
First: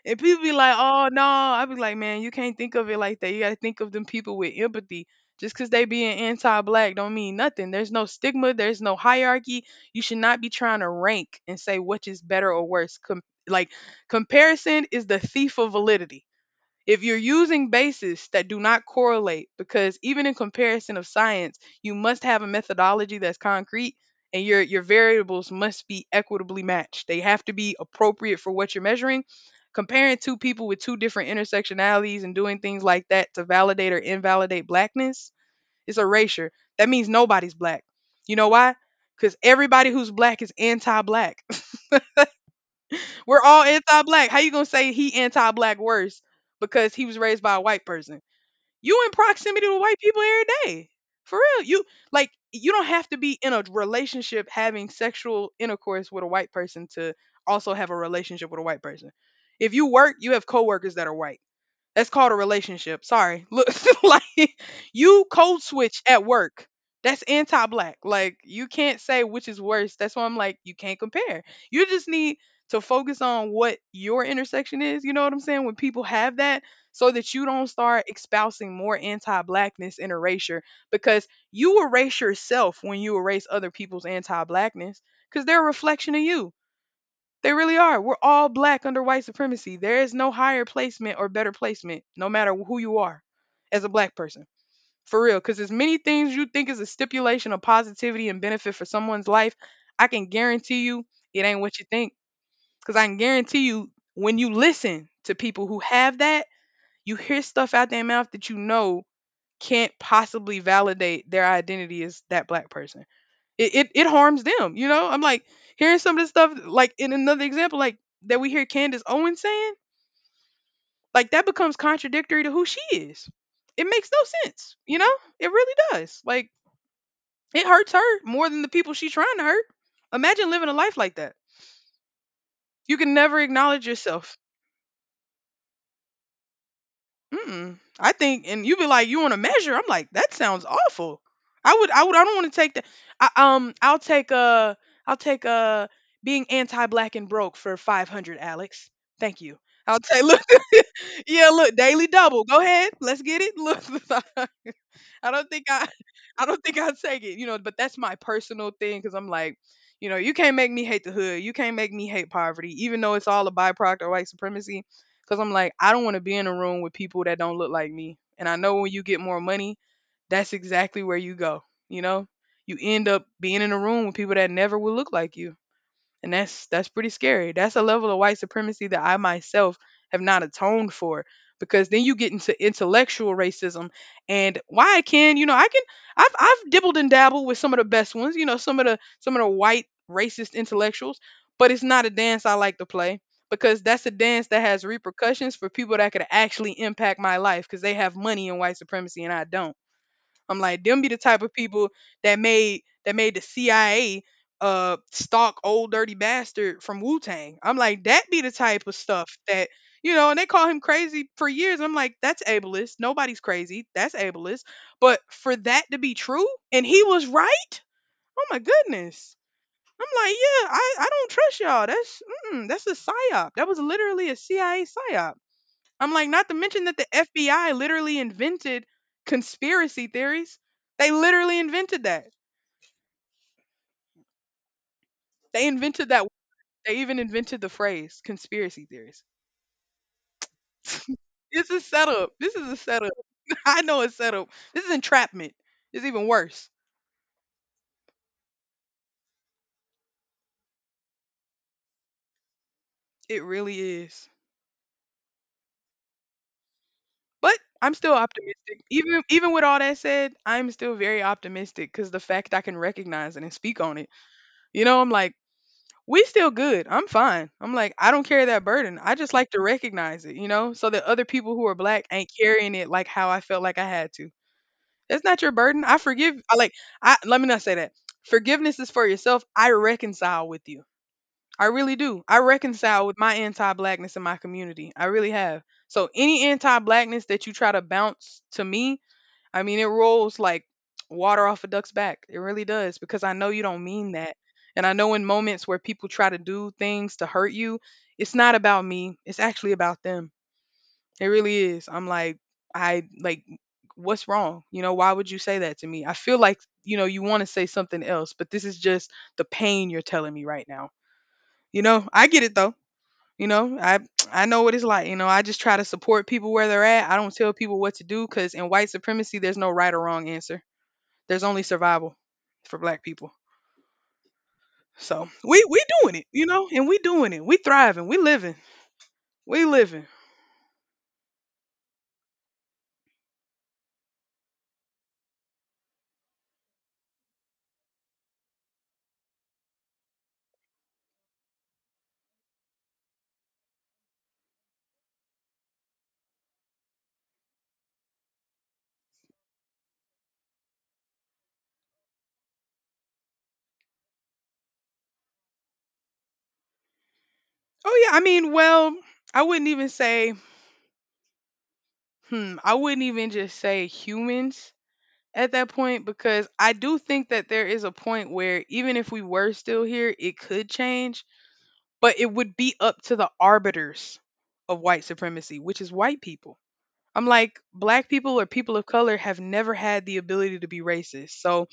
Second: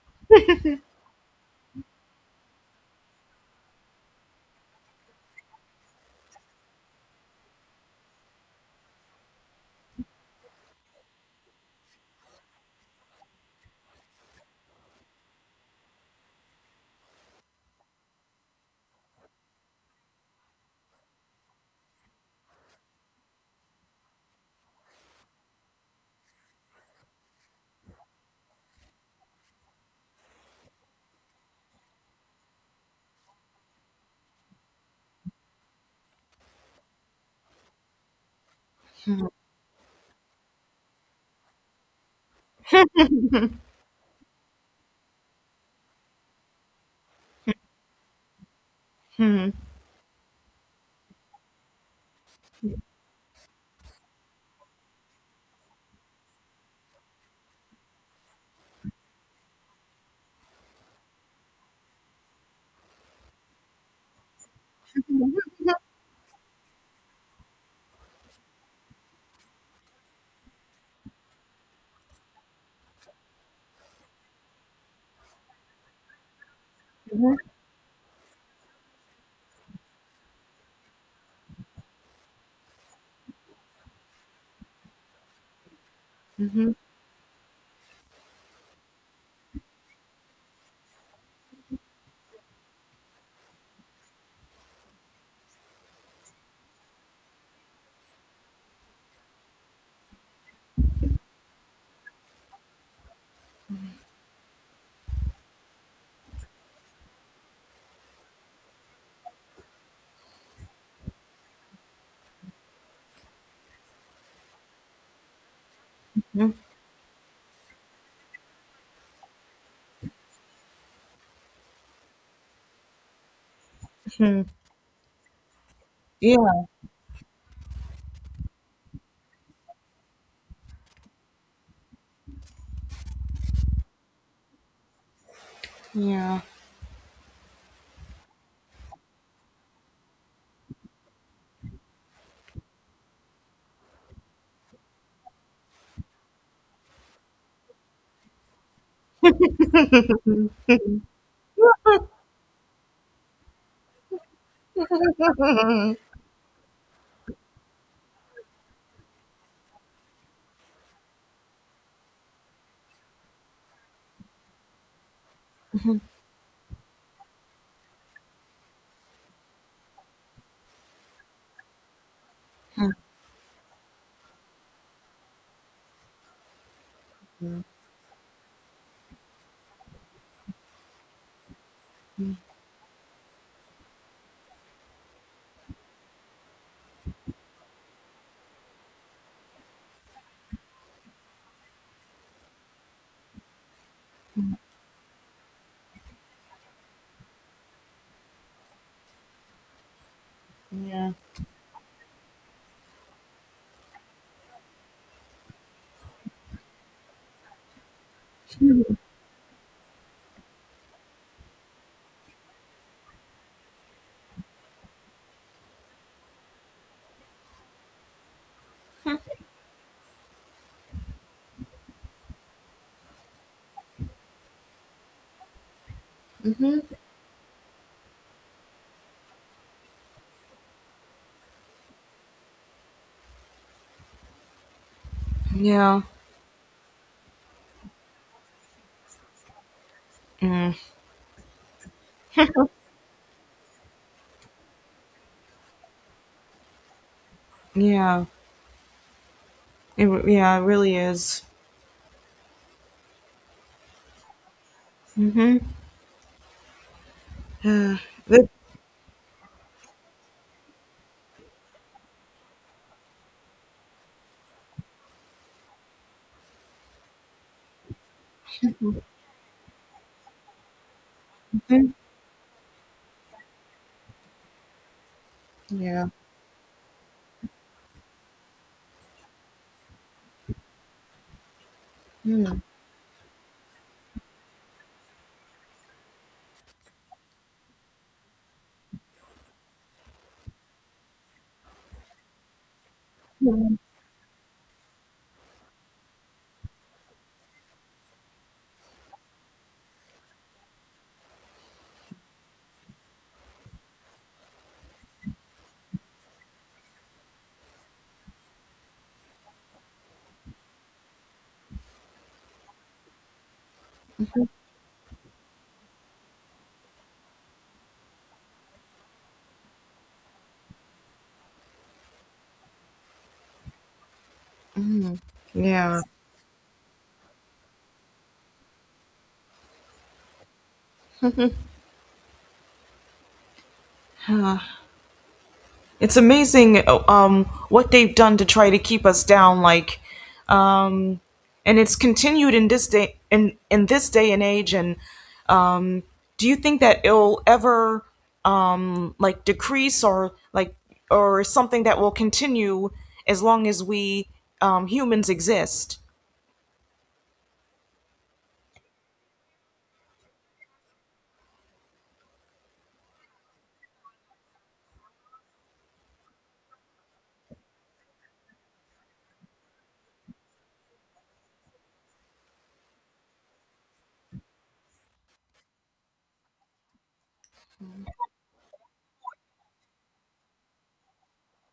and people be like, "Oh no," I be like, "Man, you can't think of it like that. You got to think of them people with empathy." Just because they being anti-black don't mean nothing. There's no stigma. There's no hierarchy. You should not be trying to rank and say which is better or worse. Like comparison is the thief of validity. If you're using bases that do not correlate, because even in comparison of science, you must have a methodology that's concrete and your variables must be equitably matched. They have to be appropriate for what you're measuring. Comparing two people with two different intersectionalities and doing things like that to validate or invalidate blackness is erasure. That means nobody's black. You know why? Because everybody who's black is anti black. <laughs> We're all anti black. How you gonna say he anti black worse because he was raised by a white person? You in proximity to white people every day. For real. You like you don't have to be in a relationship having sexual intercourse with a white person to also have a relationship with a white person. If you work, you have coworkers that are white that's called a relationship. Sorry. Look <laughs> like you code switch at work. That's anti black. Like you can't say which is worse. That's why I'm like, you can't compare. You just need to focus on what your intersection is. You know what I'm saying? When people have that, so that Mhm. you don't start espousing more anti blackness and erasure. Because you erase yourself when you erase other people's anti blackness. Because they're a reflection of you, Mhm. they really are. We're all black under white supremacy. There is no higher placement or better placement, no matter who you are as a black person. For real, because as many things you think is a stipulation of positivity and benefit for someone's life, I can guarantee you it ain't what you think. Because I can guarantee you when you listen to people who have that, you hear stuff out their mouth that you know can't possibly validate their identity as that black person. It harms them. You know, I'm like hearing some of the stuff Mhm. like in another example, like that we hear Candace Owens saying, like that becomes contradictory to who she is. It makes no sense. You know, it really does. Like Yeah. it hurts her more than the people she's trying to hurt. Imagine living a life like that. You can never acknowledge yourself. Yeah. Mm-mm. I think, and you be like, you want to measure? I'm like, that sounds awful. I don't want to take that. I'll take I'll take being anti-black and broke for 500, Alex. Thank you. I'll take, look, <laughs> yeah, look, daily double. Go ahead, let's get it. Look, <laughs> I don't think I, <laughs> I don't think I take it, you know. But that's my personal thing because I'm like, you know, you can't make me hate the hood. You can't make me hate poverty, even though it's all a byproduct of white supremacy. Because I'm like, I don't want to be in a room with people that don't look like me. And I know when you get more money, that's exactly where you go. You know, you end up being in a room with people that never will look like you and that's pretty scary. That's a level of white supremacy that I myself have not atoned for because then you get into intellectual racism and why I can, you know, I can I've dibbled and dabbled with some of the best ones, you know, some of the white racist intellectuals, but it's not a dance I like to play because that's a dance that has repercussions for people that could actually impact my life because they have money in white supremacy and I don't. I'm like, them be the type of people that made the CIA stalk old dirty bastard from Wu Tang. I'm like, that be the type of stuff that you know, and they call him crazy for years. I'm like, that's ableist. Nobody's crazy. That's ableist. But for that to be true, and he was right. Oh my goodness. I'm like, yeah, I don't trust y'all. That's mm, that's a psyop. That was literally a CIA psyop. I'm like, not to mention that the FBI literally invented conspiracy theories. They literally invented that. They Yeah. invented that. They even invented the phrase conspiracy theories. Mm. This is setup. This is a setup. <laughs> I know it's setup. This is entrapment. It's even worse. Yeah. Yeah, it really is. It really is. Mhm. But I'm Uh, still that- optimistic. Even with all that said, I'm still very optimistic because the fact I can recognize it and speak on it. You know, I'm like, we still good. I'm fine. I'm like, I don't carry that burden. I just like to recognize it, you know, so that other people who are mhm. black ain't carrying it like how I felt like I had to. That's not your burden. I <sighs> Yeah. forgive. I like. I let me not say that. Forgiveness is for yourself. I reconcile with you. I really do. I reconcile with my anti-blackness in my community. I really have. So any anti-blackness that you try to bounce to me, I mean, it rolls like water off a duck's back. It really does because I know you don't mean that. And I know in moments where people try to do things to hurt you, it's not about me. It's actually about them. It really is. I'm like, I like, what's wrong? Why would you say that to me? I feel like, you know, you want to say something else, but this is just the pain you're telling me right now. You know, I get it though. You know, I know what it's like. You know, I just try to support people where they're at. I don't tell people what to do because in white supremacy, there's no right or wrong answer. There's only survival for black people. So we Yeah. doing it, you know, and we doing it. We thriving. We living. We living. It's amazing, what they've done to try to keep us down. Like, um, and it's continued in this day and age. And, um, do you think that it'll ever, like, decrease, or like, or something that will continue as long as we, humans exist? Oh, yeah, I mean, well, I wouldn't even say I wouldn't even just say humans at that point because I do think that there is a point where even if we were still here, it could change, but it would be up to the arbiters of white supremacy, which is white people. I'm like, black people or people of color have never had the ability to be racist. So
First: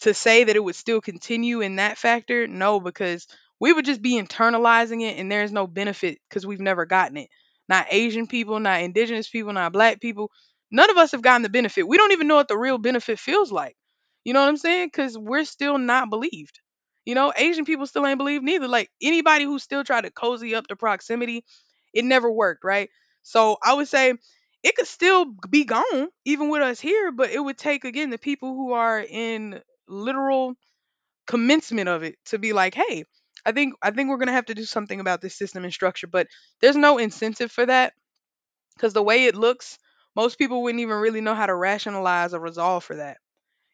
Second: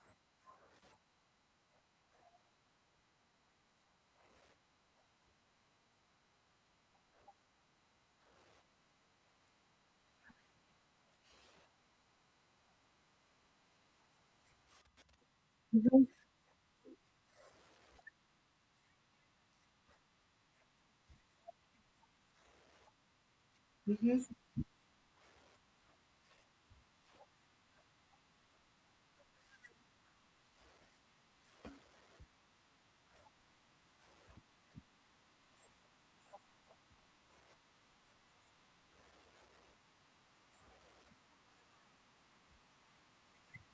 to say that it would still continue in that factor, no, because we would just be internalizing it and there's no benefit because we've never gotten it. Not Asian people, not indigenous people, not black people. None of us have gotten the benefit. We don't even know what the real benefit feels like. You know what I'm saying? Because we're still not believed. You know, Asian people still ain't believed neither. Like anybody who still tried to cozy up to proximity, it never worked, right? So I would say it could still be gone even with us here, but it would take again the people who are in literal commencement of it to be like, hey, I think we're going to have to do something about this system and structure. But there's no incentive for that because the way it looks, most people wouldn't even really know how to rationalize or resolve for that,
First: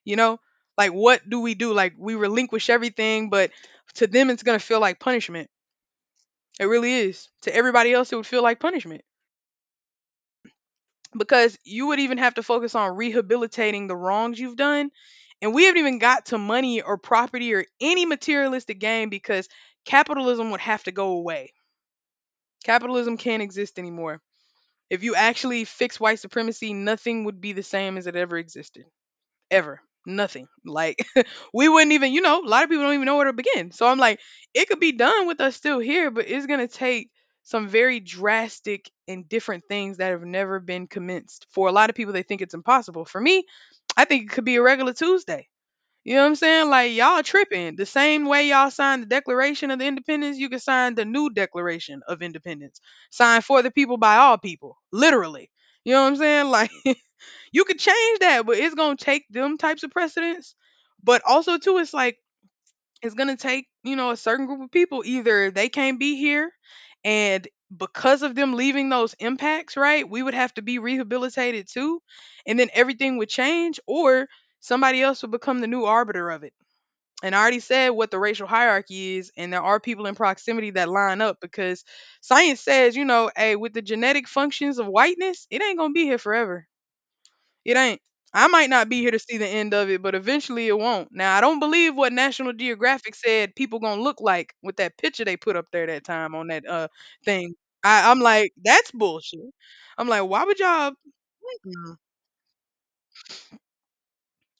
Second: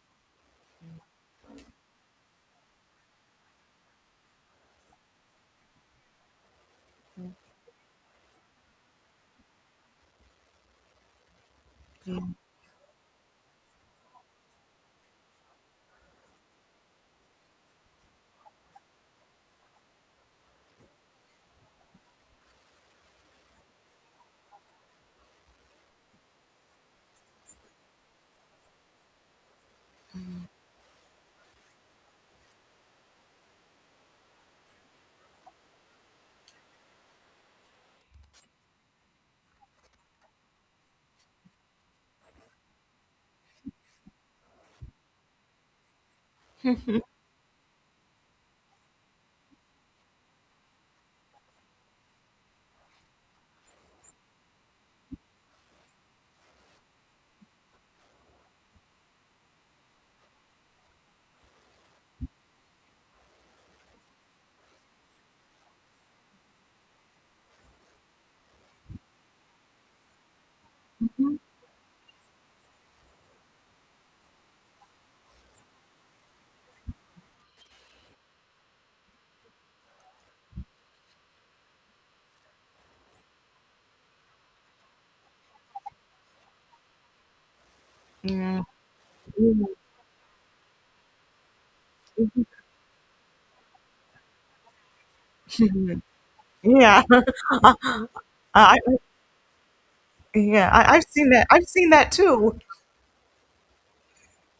you know, like what do we do, like we relinquish everything. But to them it's going to feel like punishment. It really is. To everybody else it would feel like punishment because you would even have to focus on rehabilitating the wrongs you've done. And we haven't even got to money or property or any materialistic gain because capitalism would have to go away. Capitalism can't exist anymore. If you actually fix white supremacy, nothing would be the same as it ever existed ever. Nothing. Like, <laughs> we wouldn't even, you know, a lot of people don't even know where to begin. So I'm like, it could be done with us still here, but it's gonna take some very drastic and different things that have never been commenced. For a lot of people, they think it's impossible. For me, I think it could be a regular Tuesday. You know what I'm saying? Like, y'all tripping. The same way y'all signed the Declaration of the Independence, you can sign the new Declaration of Independence. Signed for the people by all people, literally. You know what I'm saying? Like, <laughs> you could change that, but it's gonna take them types of precedents. But also too, it's like it's gonna take, you know, a certain group of people. Either they can't be here, and because of them leaving those impacts, right, we would have to be rehabilitated too. And then everything would change, or somebody else would become the new arbiter of it. And I already said what the racial hierarchy is, and there are people in proximity that line up because science says, you know, hey, with the genetic functions of whiteness, it ain't gonna be here forever. It ain't. I might not be here to see the end of it, but eventually it won't. Now I don't believe what National Geographic said people gonna look like with that picture they put up there that time on that Yeah, <laughs> thing. I'm like, that's bullshit. I'm like, why would y'all I've seen that. I've seen mm-mm, that too.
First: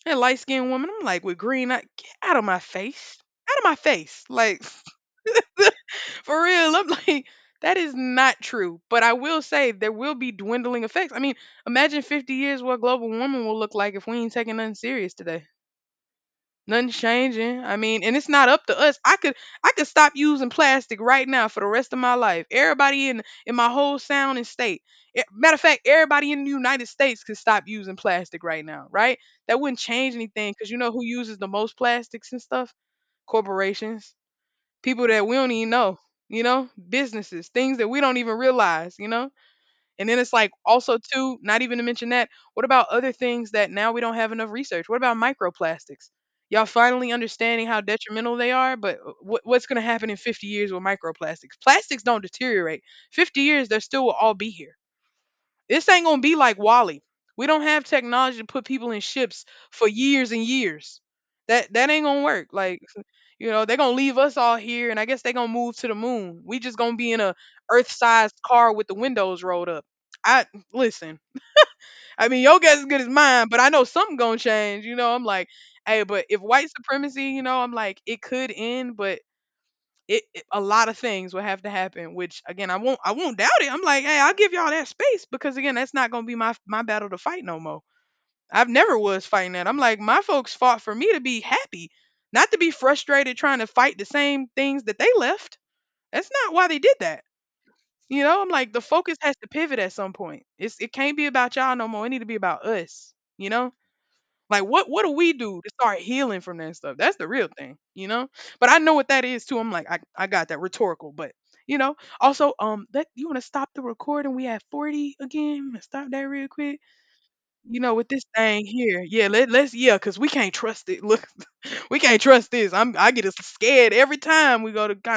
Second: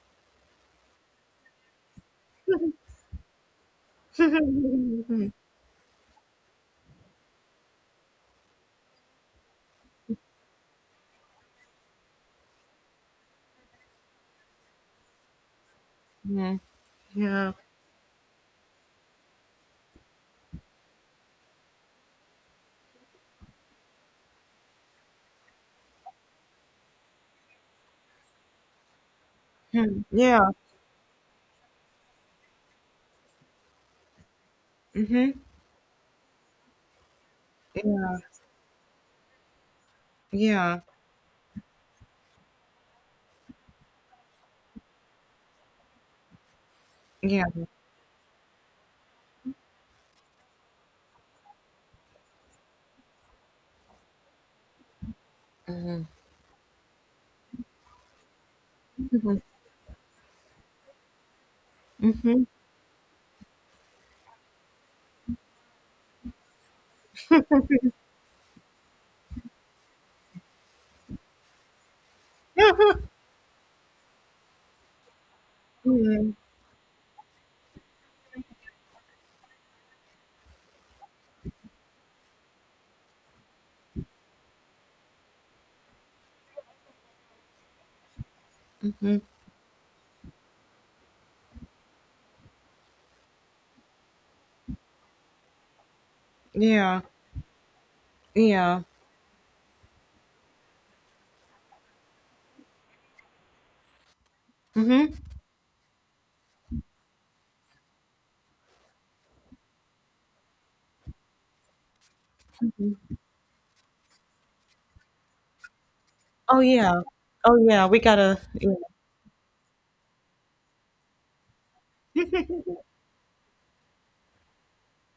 that light skinned woman? I'm like, with green, I, get out of my face, out of my face, like <laughs> for real. I'm like, that is not true. But I will say there will be dwindling effects. I mean, imagine 50 years what global warming will look like if we ain't taking nothing serious today. Mhm. Nothing's changing. I mean, and it's not up to us. I could stop using plastic right now for the rest of my life. Everybody in my whole sound and state. Matter of fact, everybody in the United States could stop using plastic right now, right? That wouldn't change Yeah. anything because you know who uses the most plastics and stuff? Corporations, people that we Mm-hmm. don't even know, you know, businesses, things that we don't Yeah. even realize, you know. And then it's like Yeah. also too, not even to mention that, what about other things that now we don't have enough research? What about microplastics? Y'all finally Yeah. understanding how detrimental they are, but what's going to happen in 50 years with microplastics? Plastics don't deteriorate. 50 years, they still will all be here. This ain't going to be like Wally. We don't have technology to put people in ships for years and years. That ain't going to work. Like, you know, they're gonna leave us all here, and I guess they're gonna move to the moon. We just gonna be in a Earth-sized car with the windows rolled up. I listen. I mean, your guess is Mm-hmm. good as mine, but I know something gonna change. You know, I'm like, hey, but if <laughs> white supremacy, you know, I'm like, it could end, but a lot of things will have to happen. Which again, I won't doubt it. I'm like, hey, I'll give y'all that space because again, that's not gonna be my battle to fight no more. I've never was fighting that. I'm like, my folks fought for me to be happy, not to be frustrated trying to fight the same things that they left. That's not why they did Yeah. that. You know, I'm like, the Yeah. focus has to pivot at some point. It's it can't be about y'all no more. It need to be about us. You know, like what do Mhm. we do to start healing from that stuff? That's the real thing. You know, but I know what that is too. I'm like, I got that rhetorical. But you know, also that, you want to stop the recording? We at 40 again. Stop that real Oh, quick. yeah. Oh, You yeah. know, We with this gotta, thing yeah. here, yeah, let's yeah, yeah, cause we can't trust it. Look, <laughs> we can't trust this. I get a scared every time we go to